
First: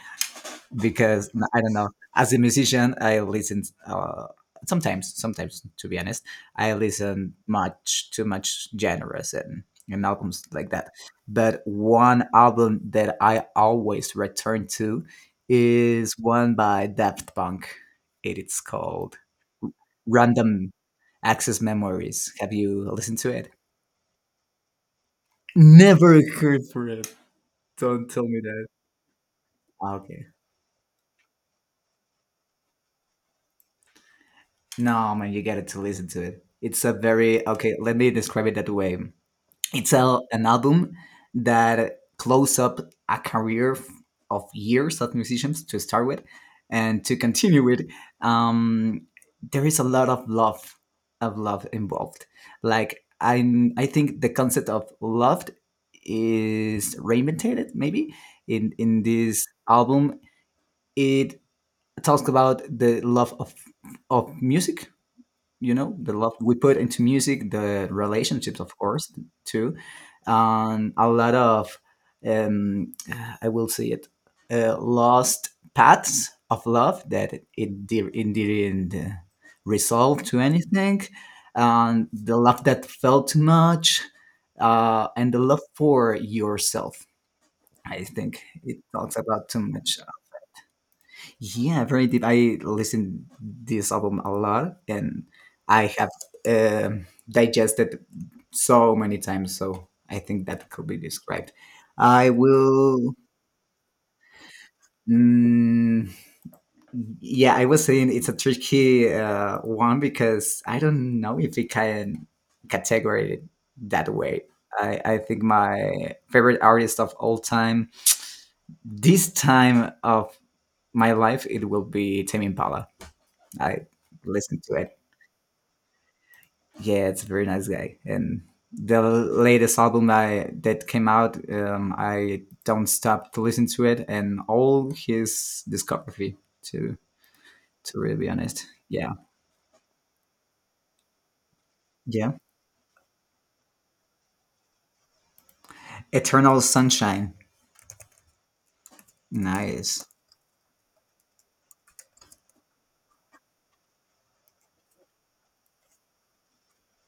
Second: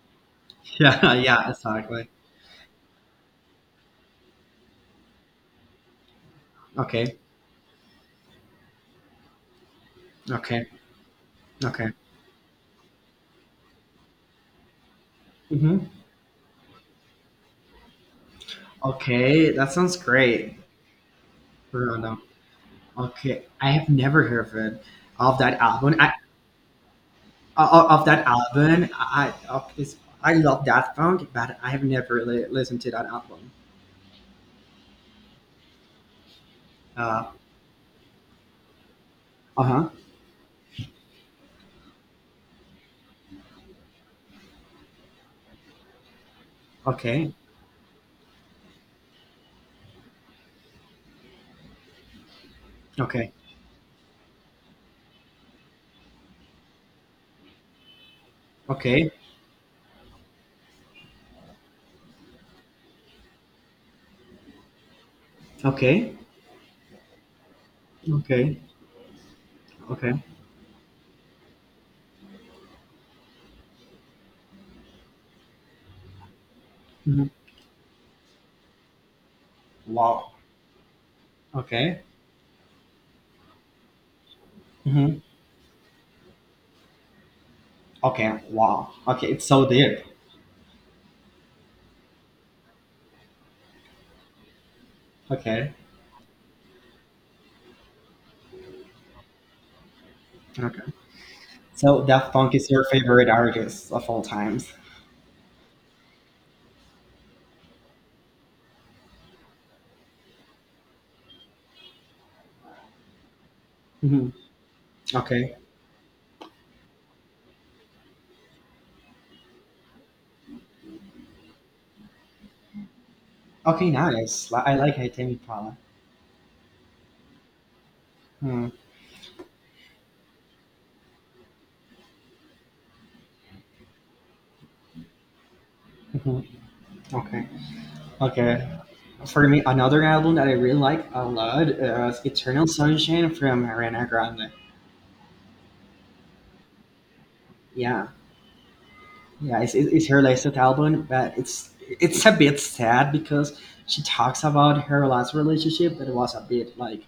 Speaker 1: Yeah,
Speaker 2: because
Speaker 1: yeah,
Speaker 2: I don't know.
Speaker 1: exactly.
Speaker 2: As a musician, I listen uh, sometimes. Sometimes, to be honest, I
Speaker 1: Okay,
Speaker 2: listen much too much genres and and albums
Speaker 1: okay,
Speaker 2: like that. But
Speaker 1: okay.
Speaker 2: one album that I always return to
Speaker 1: Hmm.
Speaker 2: is one by Daft Punk. It is called
Speaker 1: Okay, that sounds great,
Speaker 2: Random Access
Speaker 1: Bruno.
Speaker 2: Memories. Have you listened to
Speaker 1: Okay,
Speaker 2: it?
Speaker 1: I have never heard of it, of that album. I
Speaker 2: Never heard for it.
Speaker 1: o- of
Speaker 2: Don't tell
Speaker 1: that
Speaker 2: me that.
Speaker 1: album. I I- of this,
Speaker 2: Okay.
Speaker 1: I love that song, but I have never really listened to that album.
Speaker 2: No, man, you get to listen to it. It's a
Speaker 1: Uh
Speaker 2: very okay. Let me describe it that way.
Speaker 1: huh.
Speaker 2: It's a, an album that close up a career f- of years of musicians to start with, and to
Speaker 1: Okay,
Speaker 2: continue with. Um, there is a lot of love, of love involved. Like
Speaker 1: okay,
Speaker 2: I, I think the concept of love is reinvented maybe in in
Speaker 1: okay,
Speaker 2: this album. It talks about the love of of music, you know, the
Speaker 1: okay,
Speaker 2: love we put into music, the
Speaker 1: okay,
Speaker 2: relationships, of course, too,
Speaker 1: okay.
Speaker 2: and a lot of um uh, I will say it, uh, lost paths of love
Speaker 1: Hmm.
Speaker 2: that it, di- it didn't uh, resolve
Speaker 1: Wow.
Speaker 2: to anything,
Speaker 1: Okay.
Speaker 2: and the love that felt too much, uh,
Speaker 1: Hmm.
Speaker 2: and the love for yourself. I
Speaker 1: Okay.
Speaker 2: think it
Speaker 1: Wow.
Speaker 2: talks
Speaker 1: Okay, it's
Speaker 2: about too
Speaker 1: so
Speaker 2: much.
Speaker 1: deep.
Speaker 2: Yeah, very deep. I listen this album a lot, and
Speaker 1: Okay.
Speaker 2: I have um digested so many times. So I think that
Speaker 1: Okay.
Speaker 2: could be described.
Speaker 1: So
Speaker 2: I
Speaker 1: Daft Punk is your
Speaker 2: will.
Speaker 1: favorite artist of all times.
Speaker 2: Mm, yeah, I was saying it's a tricky uh, one because I don't know if it can categorize it that
Speaker 1: Mhm.
Speaker 2: way. I, I think
Speaker 1: Okay.
Speaker 2: my favorite artist of all time, this time of my life, it will be Tame Impala. I
Speaker 1: Okay, nice.
Speaker 2: listen
Speaker 1: Li-
Speaker 2: to
Speaker 1: I like
Speaker 2: it,
Speaker 1: Tame Impala.
Speaker 2: yeah, it's a very nice guy. And
Speaker 1: Hmm.
Speaker 2: the latest album I, that came out, um, I don't stop to listen to it and all his discography.
Speaker 1: Mhm.
Speaker 2: To
Speaker 1: Okay.
Speaker 2: to really be honest,
Speaker 1: Okay.
Speaker 2: yeah,
Speaker 1: For me, another album that I really like a lot is
Speaker 2: yeah.
Speaker 1: Eternal Sunshine from Ariana Grande.
Speaker 2: Eternal Sunshine,
Speaker 1: Yeah. Yeah, it's, it-
Speaker 2: nice.
Speaker 1: it's her latest album, but it's it's a bit sad because she talks about her last relationship that was a bit like,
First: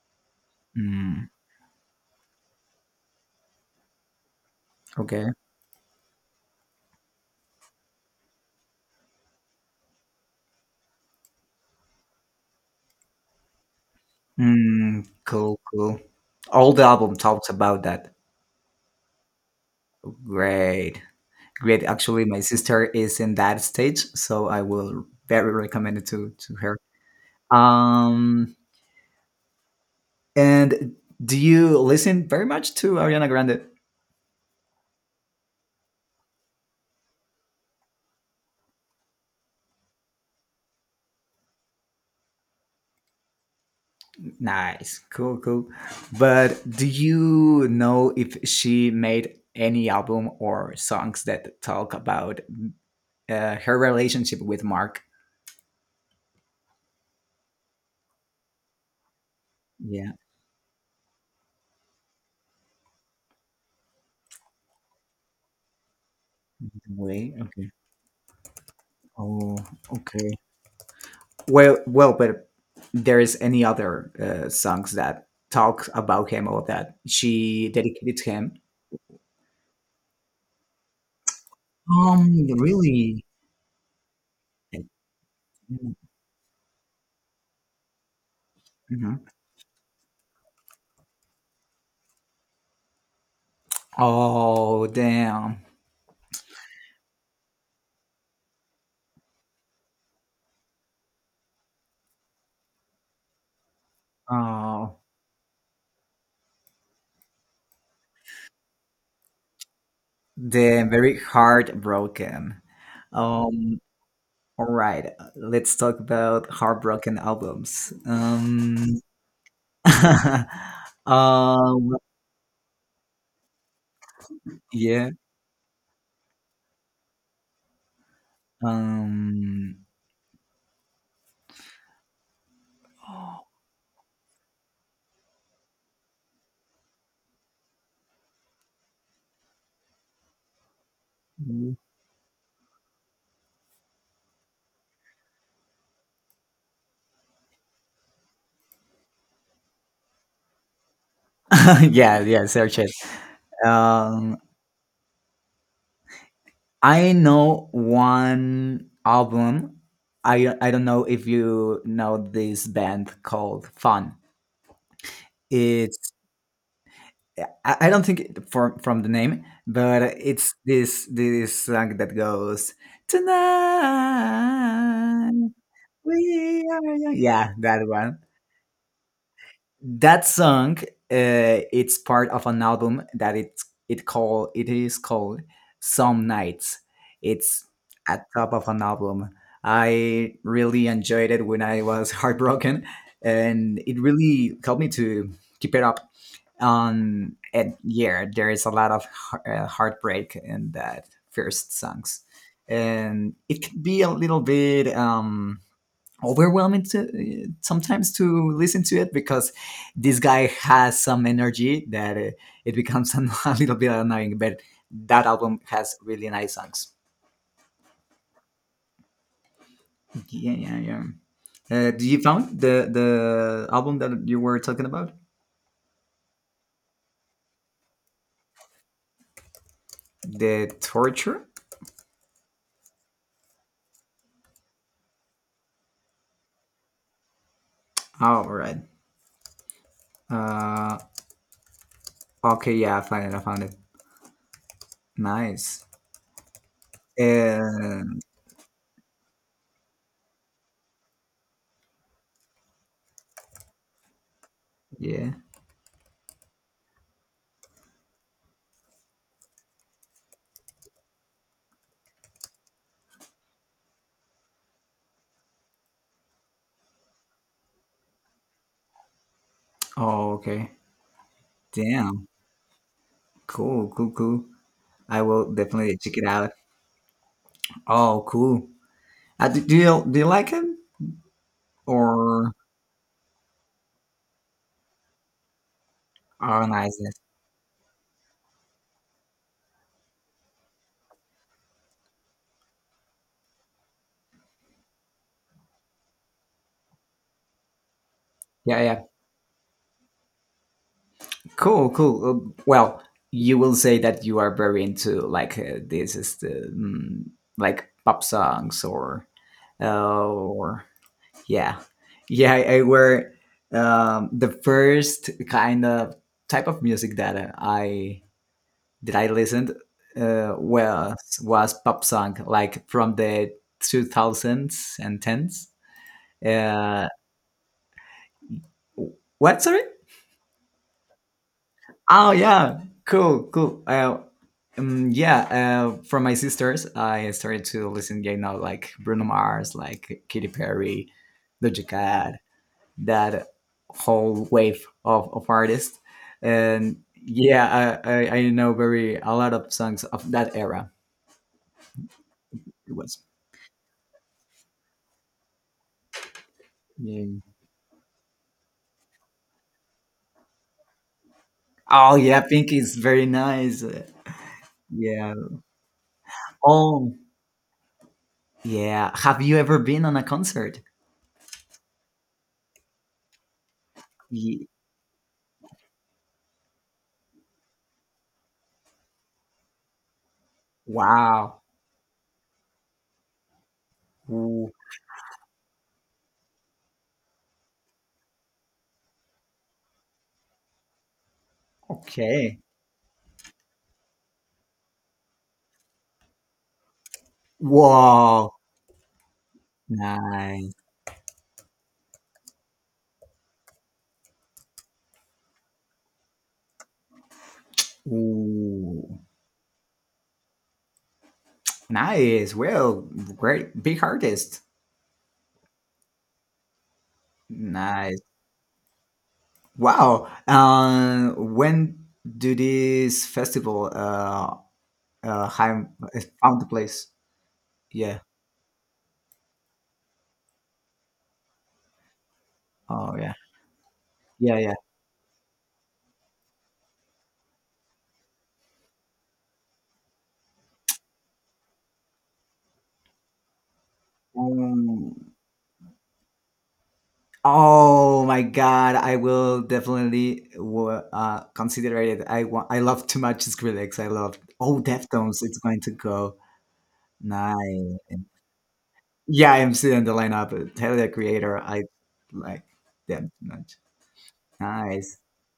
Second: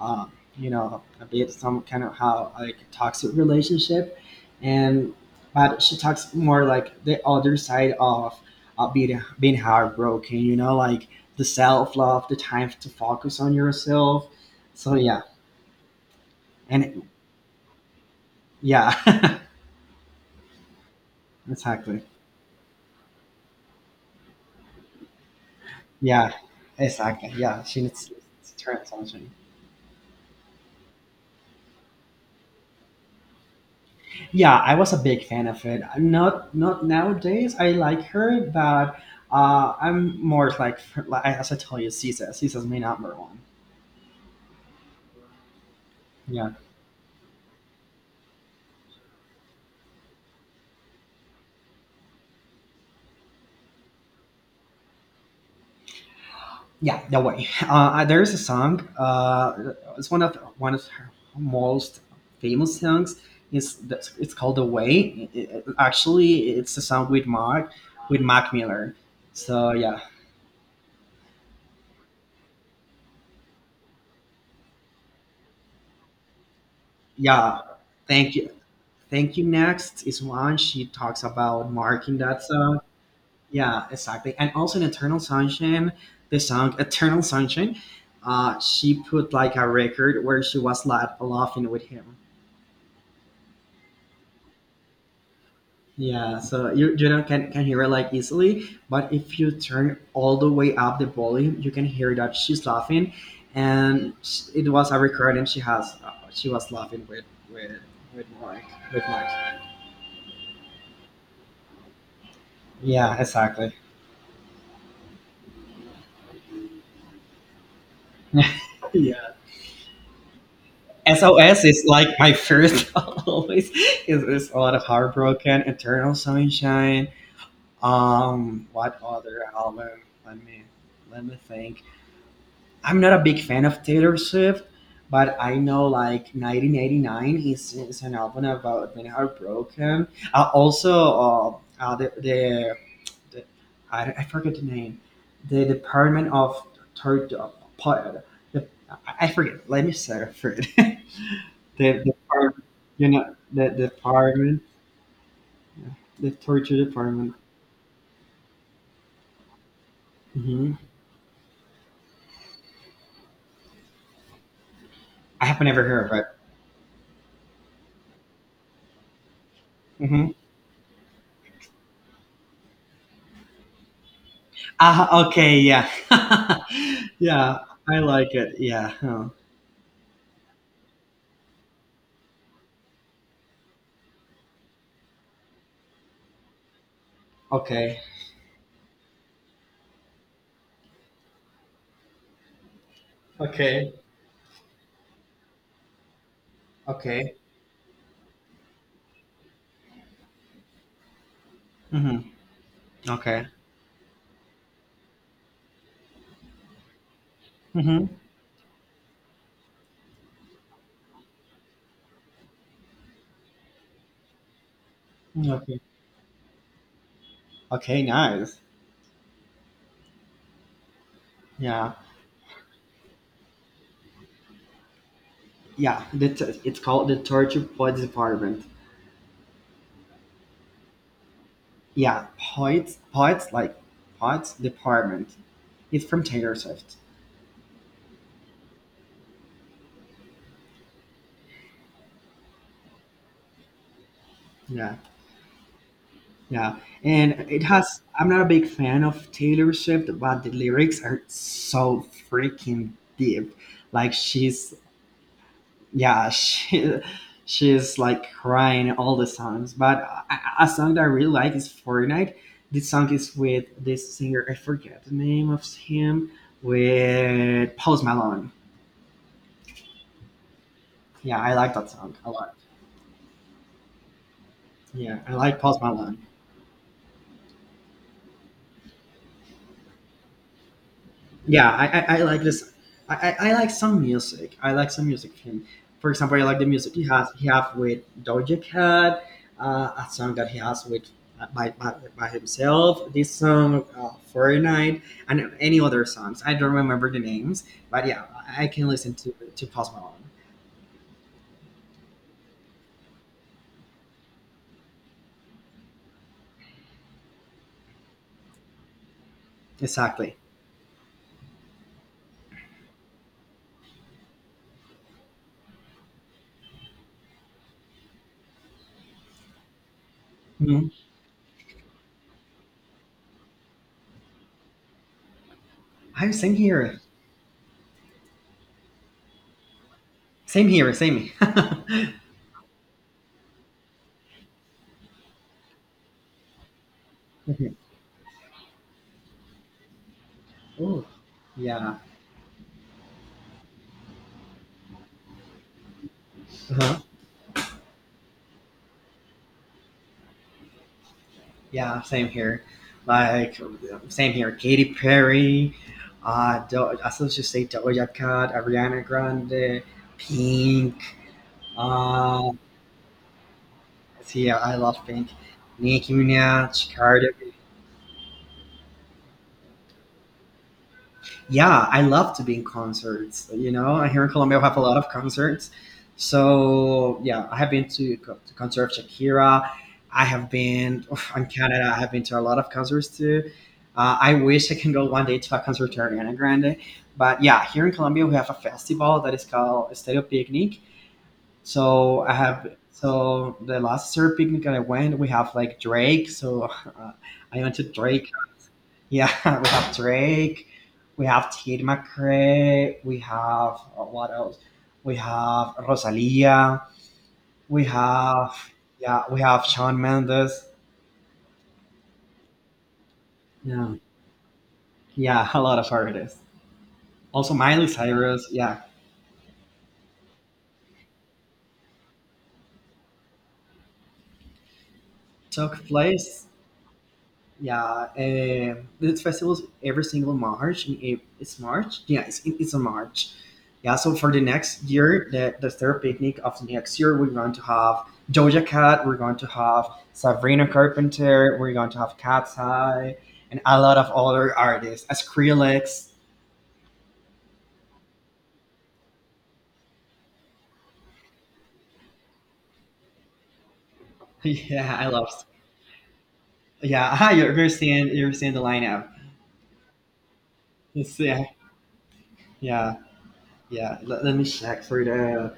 Speaker 1: um, you know, a
Speaker 2: Mm,
Speaker 1: bit some kind of how like toxic relationship, and
Speaker 2: okay.
Speaker 1: but she talks more like the other side of uh, being being heartbroken, you know, like the self love, the time to focus on yourself. So
Speaker 2: Mm,
Speaker 1: yeah,
Speaker 2: cool, cool. All the
Speaker 1: and
Speaker 2: album talks about that.
Speaker 1: yeah,
Speaker 2: Great, great.
Speaker 1: exactly.
Speaker 2: Actually, my sister is in that stage, so I will very recommend it to
Speaker 1: Yeah,
Speaker 2: to her.
Speaker 1: exactly. Yeah, she needs
Speaker 2: Um,
Speaker 1: to turn attention.
Speaker 2: And do you listen very much to Ariana Grande?
Speaker 1: Yeah, I was a big fan of it. Not not nowadays. I like her, but uh, I'm more like, like as I tell you, Caesar. Caesar's my number one.
Speaker 2: Nice, cool, cool.
Speaker 1: Yeah,
Speaker 2: But do you know if she made any album or songs that talk about uh, her relationship with Mark?
Speaker 1: yeah. No way. Uh, uh, there is a song. Uh, it's
Speaker 2: Yeah,
Speaker 1: one of one of her most famous songs. Is it's called "The Way." It- it- actually, it's a song with
Speaker 2: way. Okay.
Speaker 1: Mark with Mac Miller.
Speaker 2: Oh,
Speaker 1: So yeah,
Speaker 2: okay. Well, well, but there is any other uh, songs that talk about him or that
Speaker 1: yeah.
Speaker 2: she dedicated to
Speaker 1: Thank you,
Speaker 2: him?
Speaker 1: thank you. Next is one she talks about Mark in that
Speaker 2: Um,
Speaker 1: song.
Speaker 2: really?
Speaker 1: Yeah, exactly. And also in Eternal Sunshine, the song Eternal Sunshine, uh, she
Speaker 2: Mhm.
Speaker 1: put like a record where she was like laughing with him.
Speaker 2: Oh, damn.
Speaker 1: Yeah, so you you know can can hear it like easily, but if you turn all the way up the volume, you can hear that she's laughing, and sh- it was
Speaker 2: Oh,
Speaker 1: a recording she has. Uh, she was laughing with with with Mark with Mark.
Speaker 2: the very heartbroken.
Speaker 1: Yeah, exactly.
Speaker 2: Um, all right, let's talk about heartbroken albums. Um,
Speaker 1: Yeah.
Speaker 2: uh,
Speaker 1: S O S is like my first always because there's a lot of
Speaker 2: yeah.
Speaker 1: heartbroken, Eternal Sunshine. Um, what other
Speaker 2: Um,
Speaker 1: album? Let me Let me think. I'm not a big fan of Taylor Swift, but I know like nineteen eighty-nine is, is an album about being heartbroken. Uh, also, uh, uh, the, the the, I, I forget the name, the Department of Tor- the, I forget. Let me start for it. the
Speaker 2: yeah, yeah.
Speaker 1: department,
Speaker 2: Search it.
Speaker 1: you know, the
Speaker 2: Um,
Speaker 1: department, the torture
Speaker 2: I
Speaker 1: department.
Speaker 2: know one album. I I
Speaker 1: Hmm.
Speaker 2: don't know if you know this band called Fun.
Speaker 1: I have never heard
Speaker 2: It's
Speaker 1: of it.
Speaker 2: I, I don't think it, from from the name, but
Speaker 1: Hmm.
Speaker 2: it's this this song that goes
Speaker 1: Ah,
Speaker 2: tonight
Speaker 1: okay, yeah,
Speaker 2: we are young. Yeah,
Speaker 1: yeah,
Speaker 2: that
Speaker 1: I
Speaker 2: one,
Speaker 1: like it. Yeah. Huh.
Speaker 2: that song, uh, it's part of an album that it's it called. It is called Some Nights. It's
Speaker 1: Okay.
Speaker 2: at top of an album. I really enjoyed it when I was heartbroken, and
Speaker 1: Okay.
Speaker 2: it really helped me to keep it up. um
Speaker 1: Okay.
Speaker 2: and yeah, there is a lot of heart- uh, heartbreak in that first
Speaker 1: Hmm.
Speaker 2: songs, and
Speaker 1: Okay.
Speaker 2: it can be a little bit um overwhelming to
Speaker 1: Hmm.
Speaker 2: sometimes to listen to it because this guy has some energy that uh, it becomes a, little bit annoying, but that album
Speaker 1: Okay.
Speaker 2: has really nice songs.
Speaker 1: Okay. Nice.
Speaker 2: Yeah, yeah, yeah. uh,
Speaker 1: Yeah.
Speaker 2: do you found the the album that you were talking about?
Speaker 1: Yeah, the t- it's called the torture pod department.
Speaker 2: The torture,
Speaker 1: Yeah, pods pods, like pods department. It's from Taylor Swift.
Speaker 2: oh, all right. uh okay, yeah i found it I found it.
Speaker 1: Yeah,
Speaker 2: Nice.
Speaker 1: yeah. And it
Speaker 2: uh,
Speaker 1: has, I'm not a big fan of Taylor Swift, but the lyrics are so freaking deep. Like she's,
Speaker 2: yeah.
Speaker 1: yeah, she she's like crying all the songs. But a, a song that I really like is Fortnite. This song is with this singer, I forget the name of him, with Post Malone.
Speaker 2: Oh, okay.
Speaker 1: Yeah, I like that song
Speaker 2: Damn,
Speaker 1: a lot.
Speaker 2: cool, cool, cool.
Speaker 1: Yeah,
Speaker 2: I
Speaker 1: I
Speaker 2: will
Speaker 1: like Post
Speaker 2: definitely check
Speaker 1: Malone.
Speaker 2: it out. Oh, cool. Uh, do, do you do you like him
Speaker 1: Yeah, I, I, I like
Speaker 2: or?
Speaker 1: this. I, I, I like some music. I like some music from. For example, I like
Speaker 2: Oh,
Speaker 1: the music
Speaker 2: nice?
Speaker 1: he
Speaker 2: Yes.
Speaker 1: has he have with Doja Cat, uh, a song that he has with uh, by, by, by himself. This song, uh, Fortnite, and any other songs. I don't remember the names, but yeah, I I
Speaker 2: Yeah,
Speaker 1: can
Speaker 2: yeah.
Speaker 1: listen to to Post Malone.
Speaker 2: Cool, cool. Uh, well, you will say that you are very into like uh, this is the mm, like pop songs or uh,
Speaker 1: Exactly.
Speaker 2: or yeah, yeah. I, I were, um, the first kind of type of music that uh, I that I listened uh,
Speaker 1: Mhm.
Speaker 2: was was pop song like from the two thousands and tens.
Speaker 1: I same here.
Speaker 2: Uh, what sorry?
Speaker 1: Same here. Same.
Speaker 2: Oh yeah, cool, cool. Uh, um, yeah, uh, from my sisters, I started to listen, you know, like Bruno Mars, like Katy
Speaker 1: Oh,
Speaker 2: Perry, Doja
Speaker 1: yeah.
Speaker 2: Cat, that whole wave of, of artists,
Speaker 1: Uh-huh.
Speaker 2: and yeah, I, I, I know very a lot of songs of that era.
Speaker 1: Yeah, same here.
Speaker 2: It was.
Speaker 1: Like, same here. Katy Perry, uh, Do- I still
Speaker 2: Yeah.
Speaker 1: just say Doja Cat, Ariana Grande, Pink.
Speaker 2: Oh yeah,
Speaker 1: Uh,
Speaker 2: Pink is very nice.
Speaker 1: see, yeah, I love Pink.
Speaker 2: Yeah.
Speaker 1: Nicki Minaj,
Speaker 2: Oh
Speaker 1: Cardi.
Speaker 2: yeah. Have you ever been on a concert?
Speaker 1: Yeah, I love to be in concerts. You know, here in Colombia, we
Speaker 2: Ye-
Speaker 1: have a lot of concerts. So yeah, I have been to co- the concert of Shakira. I have been in
Speaker 2: Wow.
Speaker 1: Canada. I have been to a lot of concerts too. Uh, I
Speaker 2: Ooh,
Speaker 1: wish I can go one day to a concert to Ariana Grande. But yeah, here in Colombia, we have a festival that is called Estadio Picnic. So I
Speaker 2: okay.
Speaker 1: have, so the last Stereo Picnic that I went, we have like Drake. So uh, I went to Drake,
Speaker 2: Wow,
Speaker 1: yeah, we have Drake,
Speaker 2: nice.
Speaker 1: we have Tate McRae, we have, uh, what else? We have Rosalia, we have,
Speaker 2: Ooh,
Speaker 1: yeah, we have Shawn Mendes.
Speaker 2: nice. Well, great,
Speaker 1: Yeah,
Speaker 2: big artist.
Speaker 1: yeah, a lot of artists. Also Miley
Speaker 2: Nice.
Speaker 1: Cyrus. Yeah,
Speaker 2: Wow. Um, when do this festival uh, uh,
Speaker 1: took
Speaker 2: have,
Speaker 1: place.
Speaker 2: found the place?
Speaker 1: Yeah,
Speaker 2: Yeah.
Speaker 1: um, the festival is every single March. In April, it's March. Yeah, it's it's a
Speaker 2: Oh,
Speaker 1: March.
Speaker 2: yeah.
Speaker 1: Yeah, so for the
Speaker 2: Yeah, yeah.
Speaker 1: next year, the, the third picnic of the next year, we're going to have Doja Cat, we're going to have Sabrina Carpenter, we're going to have Cat's Eye, and a lot of other artists,
Speaker 2: Um,
Speaker 1: Skrillex.
Speaker 2: oh my God, I will definitely w- uh, consider it. I want. I love too much Skrillex. I love. Oh,
Speaker 1: Yeah, I love.
Speaker 2: Deftones. It's going to go.
Speaker 1: Yeah, you're, you're
Speaker 2: Nice.
Speaker 1: seeing you're seeing the lineup.
Speaker 2: Yeah, I'm still in the lineup. Tell the
Speaker 1: It's, yeah,
Speaker 2: Creator, I like
Speaker 1: yeah,
Speaker 2: them too much.
Speaker 1: yeah. Let, let me check for
Speaker 2: Nice.
Speaker 1: the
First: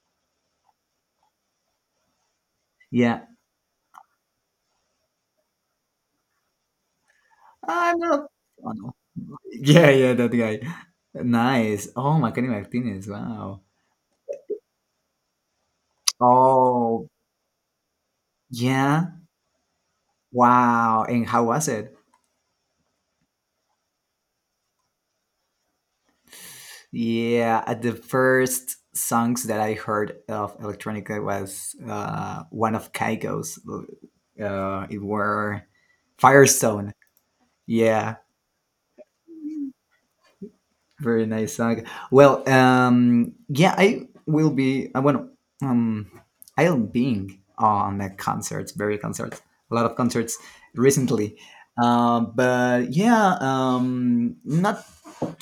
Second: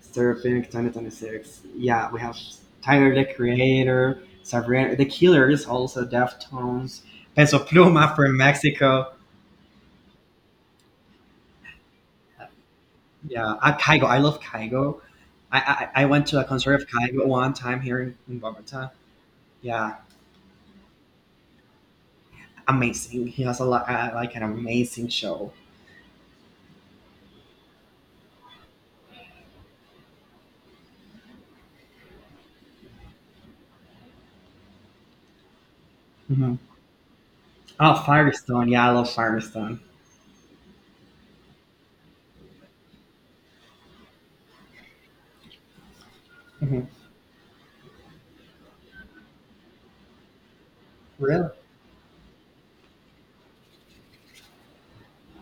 Speaker 1: Serpent, Tiny Tiny Six. Yeah, we have Tyler
Speaker 2: Yeah,
Speaker 1: the Creator, Sabrina the Killers, also Deftones, Peso
Speaker 2: I'm
Speaker 1: Pluma
Speaker 2: not.
Speaker 1: from
Speaker 2: Oh, no.
Speaker 1: Mexico.
Speaker 2: Yeah, yeah, that guy. Nice. Oh, Macaulay Martinez.
Speaker 1: Yeah,
Speaker 2: Wow.
Speaker 1: uh, Kaigo. I love Kaigo. I, I I went to a concert of
Speaker 2: Oh,
Speaker 1: Kaigo one time here in, in Bogota.
Speaker 2: yeah.
Speaker 1: Yeah,
Speaker 2: Wow. And how was it?
Speaker 1: amazing. He has a lot, uh, like an amazing show.
Speaker 2: Yeah, at the first songs that I heard of electronica was uh, one of Kygo's. Uh, it were
Speaker 1: Hmm.
Speaker 2: Firestone.
Speaker 1: Oh,
Speaker 2: Yeah,
Speaker 1: Firestone. Yeah, I love Firestone.
Speaker 2: very nice song. Well, um, yeah, I will be. I want. Um, I'll
Speaker 1: Hmm.
Speaker 2: being on the concerts, very concerts, a lot of concerts recently.
Speaker 1: Really?
Speaker 2: Um, but yeah, um, not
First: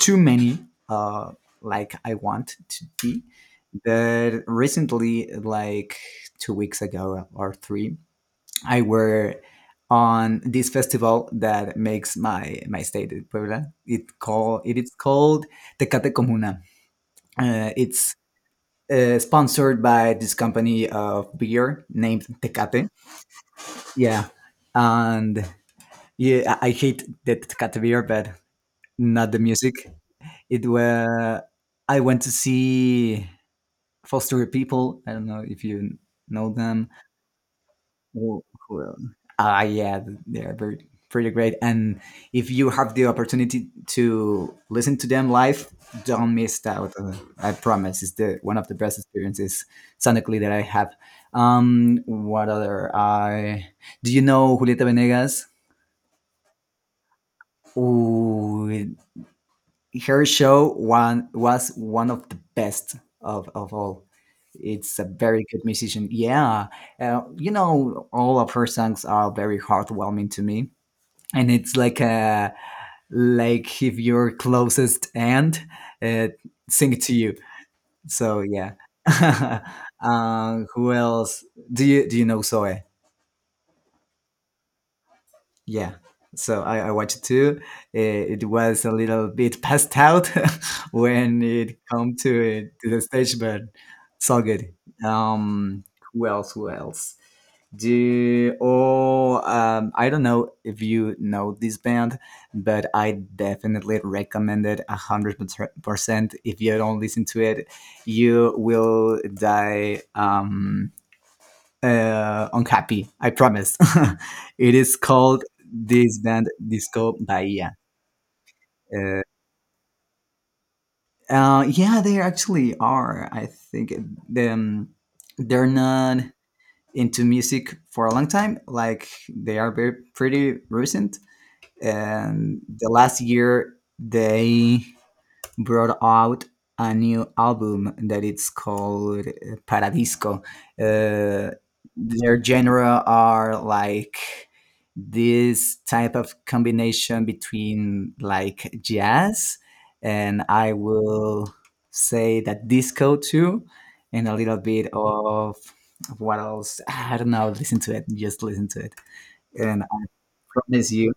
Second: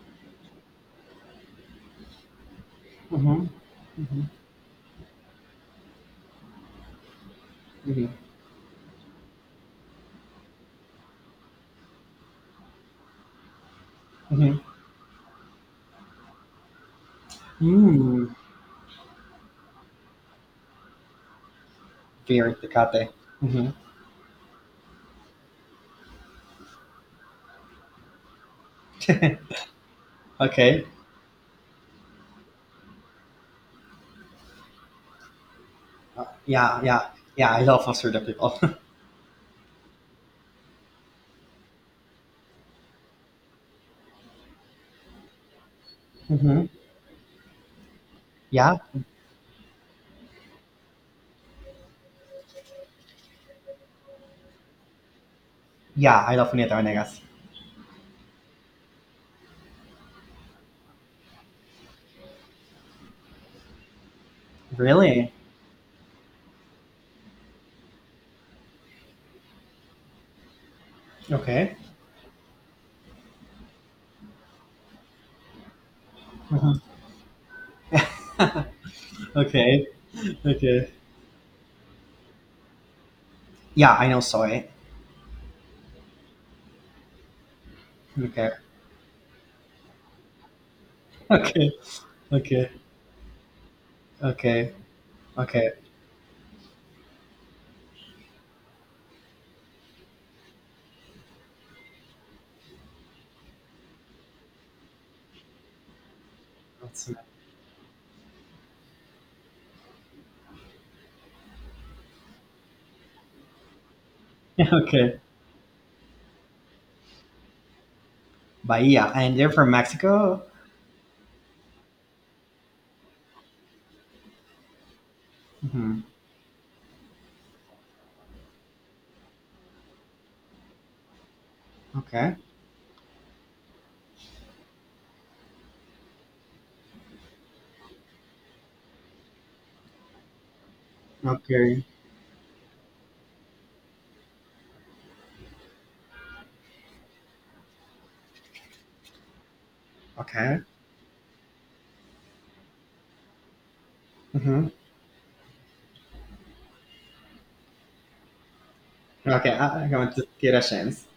Speaker 2: too many. Uh, like I want to be.
Speaker 1: Hmm. Hmm.
Speaker 2: But recently, like two weeks ago or three,
Speaker 1: Hmm.
Speaker 2: I were on this festival that makes my my state eh, Puebla. It
Speaker 1: Hmm.
Speaker 2: call it is called Tecate Comuna. Uh, it's
Speaker 1: Mm.
Speaker 2: uh, sponsored by this company of beer named
Speaker 1: Beer
Speaker 2: Tecate.
Speaker 1: Tecate. Hmm.
Speaker 2: Yeah, and yeah, I I hate the Tecate beer, but not the music. It
Speaker 1: Okay.
Speaker 2: were, I went to see Foster People. I don't know if you
Speaker 1: Uh,
Speaker 2: know
Speaker 1: yeah,
Speaker 2: them.
Speaker 1: yeah, yeah. I love Absurdo
Speaker 2: Wo
Speaker 1: people.
Speaker 2: well, uh, yeah, th they're very pretty great. And if you have the opportunity to listen to them live, don't miss
Speaker 1: Hmm.
Speaker 2: out. Uh, I promise, it's the one of the
Speaker 1: Yeah,
Speaker 2: best experiences sonically that I have. Um, what other? I do you know Julieta Venegas?
Speaker 1: yeah. I love Julieta Venegas.
Speaker 2: Ooh, her show one was one of the best of, of all. It's a
Speaker 1: Really?
Speaker 2: very good musician. Yeah, uh, you know, all of her songs are very heartwarming to me, and it's
Speaker 1: Okay.
Speaker 2: like a, like if your closest aunt uh,
Speaker 1: Mhm.
Speaker 2: sing to you. So yeah.
Speaker 1: Okay.
Speaker 2: um,
Speaker 1: Okay.
Speaker 2: who else? Do you do you know Zoe?
Speaker 1: Yeah, I know soy.
Speaker 2: Yeah. So I, I watched it too. It, it
Speaker 1: Okay.
Speaker 2: was a little bit passed out when
Speaker 1: Okay.
Speaker 2: it come to
Speaker 1: Okay.
Speaker 2: it, to the stage, but it's all
Speaker 1: Okay.
Speaker 2: good.
Speaker 1: Okay.
Speaker 2: Um, who else? Who else? Do oh um, I don't know if you know this band, but I definitely recommend it a hundred percent. If you don't
Speaker 1: That's-
Speaker 2: listen to it, you will die, um, uh, unhappy. I promise. it is
Speaker 1: okay.
Speaker 2: called this band Disco Bahia.
Speaker 1: Bahia,
Speaker 2: Uh,
Speaker 1: and they're from Mexico.
Speaker 2: uh, yeah, they actually are. I think them they're
Speaker 1: Hmm.
Speaker 2: not into music for a long time. Like they are very pretty recent.
Speaker 1: Okay.
Speaker 2: And the last year, they brought out a new album that it's called uh, Paradisco. Uh,
Speaker 1: Okay.
Speaker 2: their genre are like this type of combination between like jazz and
Speaker 1: Okay.
Speaker 2: I will say that disco too, and a little
Speaker 1: Hmm.
Speaker 2: bit of what else. I don't know. Listen to it. Just listen to it,
Speaker 1: Okay.
Speaker 2: and
Speaker 1: I,
Speaker 2: I
Speaker 1: I want to get a
Speaker 2: promise
Speaker 1: chance.
Speaker 2: you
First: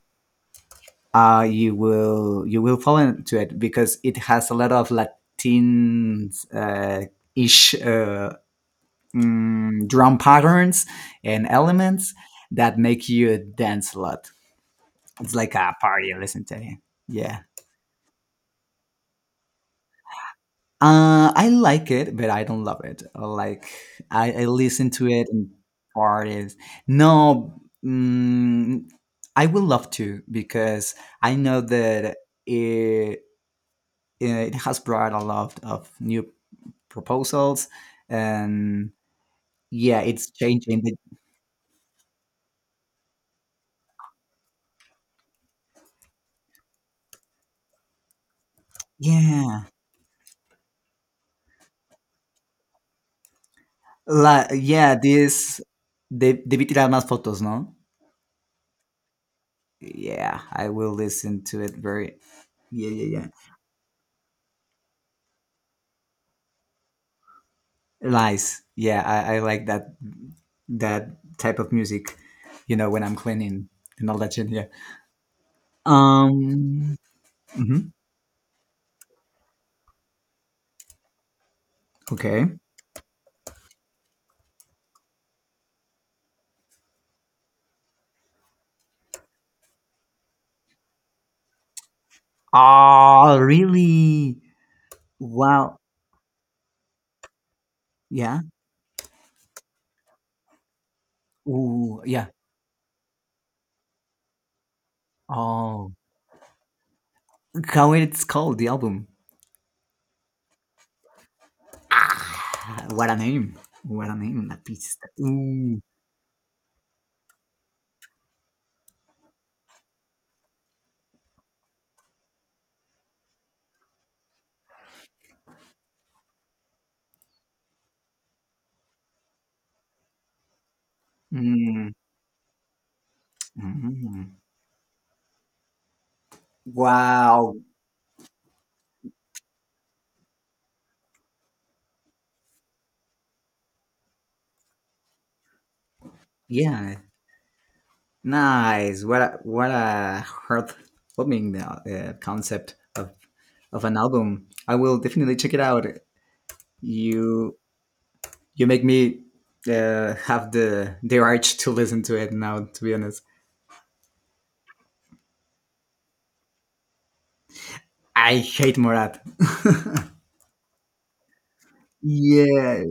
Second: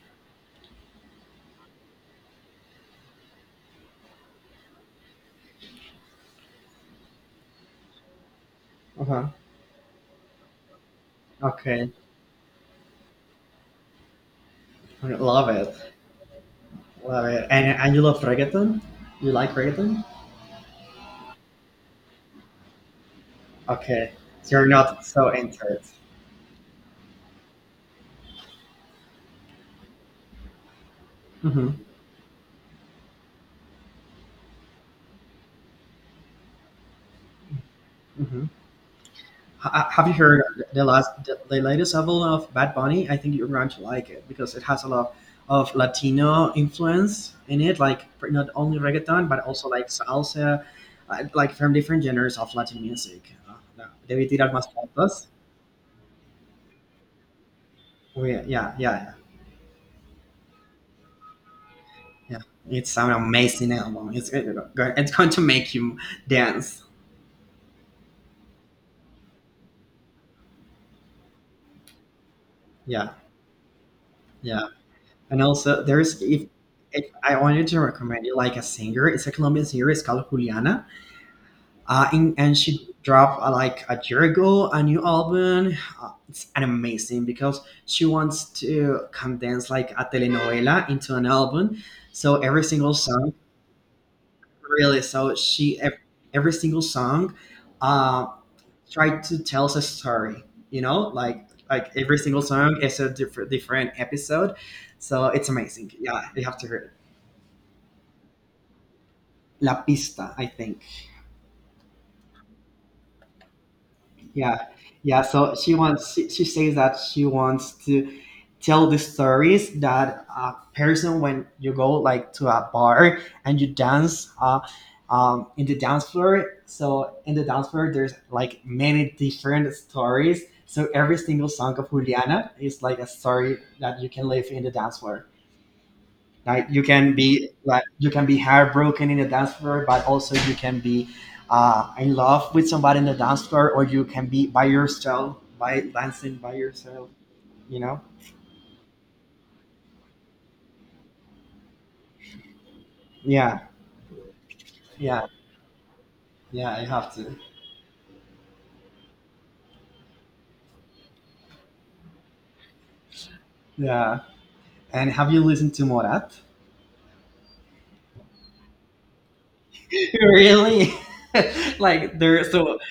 Speaker 2: uh, you will, you will fall into it because it has a lot of Latin uh, ish, uh,
Speaker 1: Uh-huh.
Speaker 2: mm, drum patterns and
Speaker 1: Okay.
Speaker 2: elements that make you dance a lot.
Speaker 1: I
Speaker 2: It's
Speaker 1: love
Speaker 2: like a
Speaker 1: it.
Speaker 2: party. Listen to it.
Speaker 1: Love
Speaker 2: Yeah.
Speaker 1: it. And and you love reggaeton? You like reggaeton?
Speaker 2: Uh, I like it, but I don't love it. Like
Speaker 1: Okay,
Speaker 2: I, I
Speaker 1: so you're
Speaker 2: listen
Speaker 1: not
Speaker 2: to it
Speaker 1: so
Speaker 2: in
Speaker 1: into it.
Speaker 2: parties. No, mm, I would love to because I know
Speaker 1: Hmm.
Speaker 2: that it, it has brought a lot of new proposals,
Speaker 1: Hmm.
Speaker 2: and
Speaker 1: H-
Speaker 2: yeah,
Speaker 1: have you
Speaker 2: it's
Speaker 1: heard
Speaker 2: changing
Speaker 1: the
Speaker 2: the,
Speaker 1: last, the, the latest album of Bad Bunny? I think you're going to like it because it has a lot of Latino influence in it, like pr- not only reggaeton but
Speaker 2: yeah.
Speaker 1: also like salsa, uh, like from different genres of Latin music. Uh, uh, Debe
Speaker 2: La,
Speaker 1: tirar más
Speaker 2: yeah
Speaker 1: fotos.
Speaker 2: this de, debí tirar más fotos, no,
Speaker 1: Oh, yeah, yeah, yeah,
Speaker 2: yeah, I will listen to it very,
Speaker 1: yeah. Yeah.
Speaker 2: yeah,
Speaker 1: It's an
Speaker 2: yeah, yeah,
Speaker 1: amazing album. It's it's going to make you dance.
Speaker 2: nice, yeah, i, I like that that type of music, you know, when
Speaker 1: Yeah,
Speaker 2: I'm cleaning and all that shit, yeah.
Speaker 1: yeah. And also, there's, if,
Speaker 2: um
Speaker 1: if I wanted to
Speaker 2: mhm,
Speaker 1: recommend it, like a singer, it's a Colombian singer, it's called Juliana, uh, and,
Speaker 2: okay.
Speaker 1: and she dropped uh, like a year ago a new album. Uh, it's an amazing because she wants to condense like a telenovela into an album. So every single song,
Speaker 2: Oh really,
Speaker 1: really, so
Speaker 2: wow,
Speaker 1: she ev- every single song, uh,
Speaker 2: yeah.
Speaker 1: tried to tell us a story. You know, like like
Speaker 2: Ooh,
Speaker 1: every
Speaker 2: yeah.
Speaker 1: single song is a different different episode. So it's
Speaker 2: Oh,
Speaker 1: amazing. Yeah, you have to hear it.
Speaker 2: how it's called the album?
Speaker 1: La Pista, I think.
Speaker 2: Ah, what a name! What a name! La
Speaker 1: Yeah,
Speaker 2: pista.
Speaker 1: yeah. So she
Speaker 2: Ooh.
Speaker 1: wants. She, she says that she wants to tell the stories that a person when you go like to a bar and you dance uh, um, in the dance floor. So in the dance floor, there's like many different stories. So every single song of
Speaker 2: Mm.
Speaker 1: Juliana is like a story that you can
Speaker 2: Mm.
Speaker 1: live in the dance floor. Like you can be
Speaker 2: Wow.
Speaker 1: like you can be heartbroken in the dance floor, but also you can be uh, in love with somebody in the dance floor, or you can be by yourself by dancing by
Speaker 2: Yeah.
Speaker 1: yourself. You know?
Speaker 2: Nice. What a what a heartwarming uh, concept of
Speaker 1: Yeah,
Speaker 2: of an album. I will
Speaker 1: yeah,
Speaker 2: definitely check it out.
Speaker 1: yeah. I have to.
Speaker 2: You you make me uh, have the the urge to listen to it now. To be honest,
Speaker 1: Yeah. And have you listened to Morat?
Speaker 2: I hate Morat.
Speaker 1: Really? Like they're so,
Speaker 2: yeah.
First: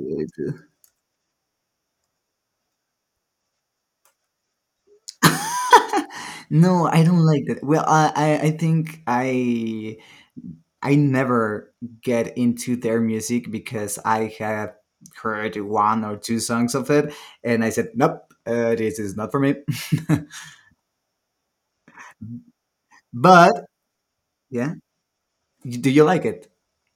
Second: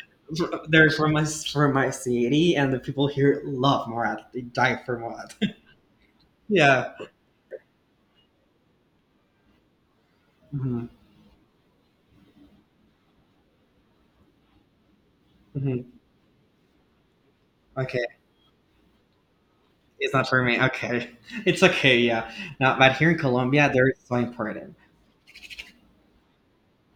Speaker 1: they're from my from my city and the people here love Morat. They die for Morat.
Speaker 2: No,
Speaker 1: Yeah.
Speaker 2: I don't like that. Well, I, I I think I
Speaker 1: Hmm.
Speaker 2: I never get into their music because I have heard
Speaker 1: Hmm.
Speaker 2: one or two songs of it, and I said,
Speaker 1: Okay.
Speaker 2: nope, uh, this is not for me.
Speaker 1: It's not for me. Okay, it's okay. Yeah, no, but here in
Speaker 2: But
Speaker 1: Colombia, there is so
Speaker 2: yeah,
Speaker 1: important.
Speaker 2: do you like it?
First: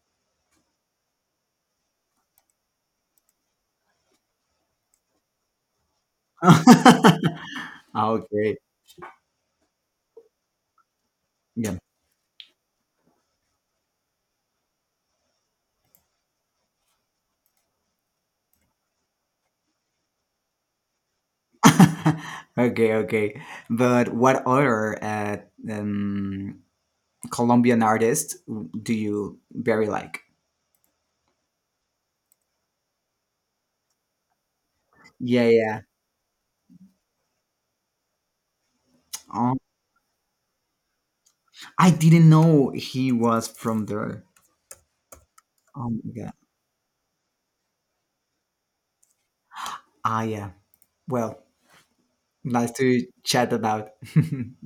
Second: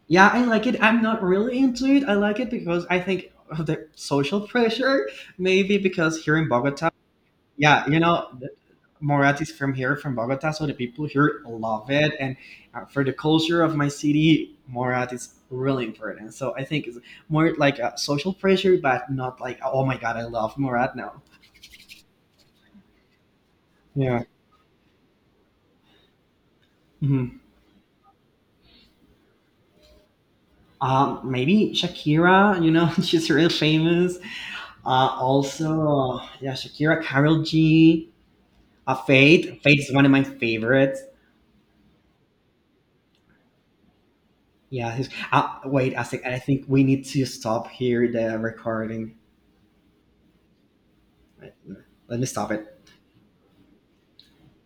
Speaker 1: Yeah, I like it. I'm not really into it. I like it because I think of the social pressure, maybe because here in Bogota, yeah, you know, th-
Speaker 2: Okay,
Speaker 1: Morat is from here, from Bogota, so the people here
Speaker 2: yeah.
Speaker 1: love it. And uh, for the culture of my city, Morat is really important. So I think it's more like a social pressure, but not like, oh my God, I love Morat now.
Speaker 2: Okay, okay. But
Speaker 1: Yeah.
Speaker 2: what other uh, um, Colombian artist do you very like?
Speaker 1: Um, maybe Shakira, you know, she's real famous. Uh,
Speaker 2: Yeah, yeah.
Speaker 1: also, yeah, Shakira, Carol G, uh, Fate. Fate is one of my favorites.
Speaker 2: I didn't know he was from there.
Speaker 1: Yeah, he's- uh,
Speaker 2: Oh
Speaker 1: wait, I
Speaker 2: my
Speaker 1: think,
Speaker 2: god.
Speaker 1: I think we need to stop here the recording.
Speaker 2: Ah yeah. Well,
Speaker 1: Let me stop
Speaker 2: nice
Speaker 1: it.
Speaker 2: to chat about.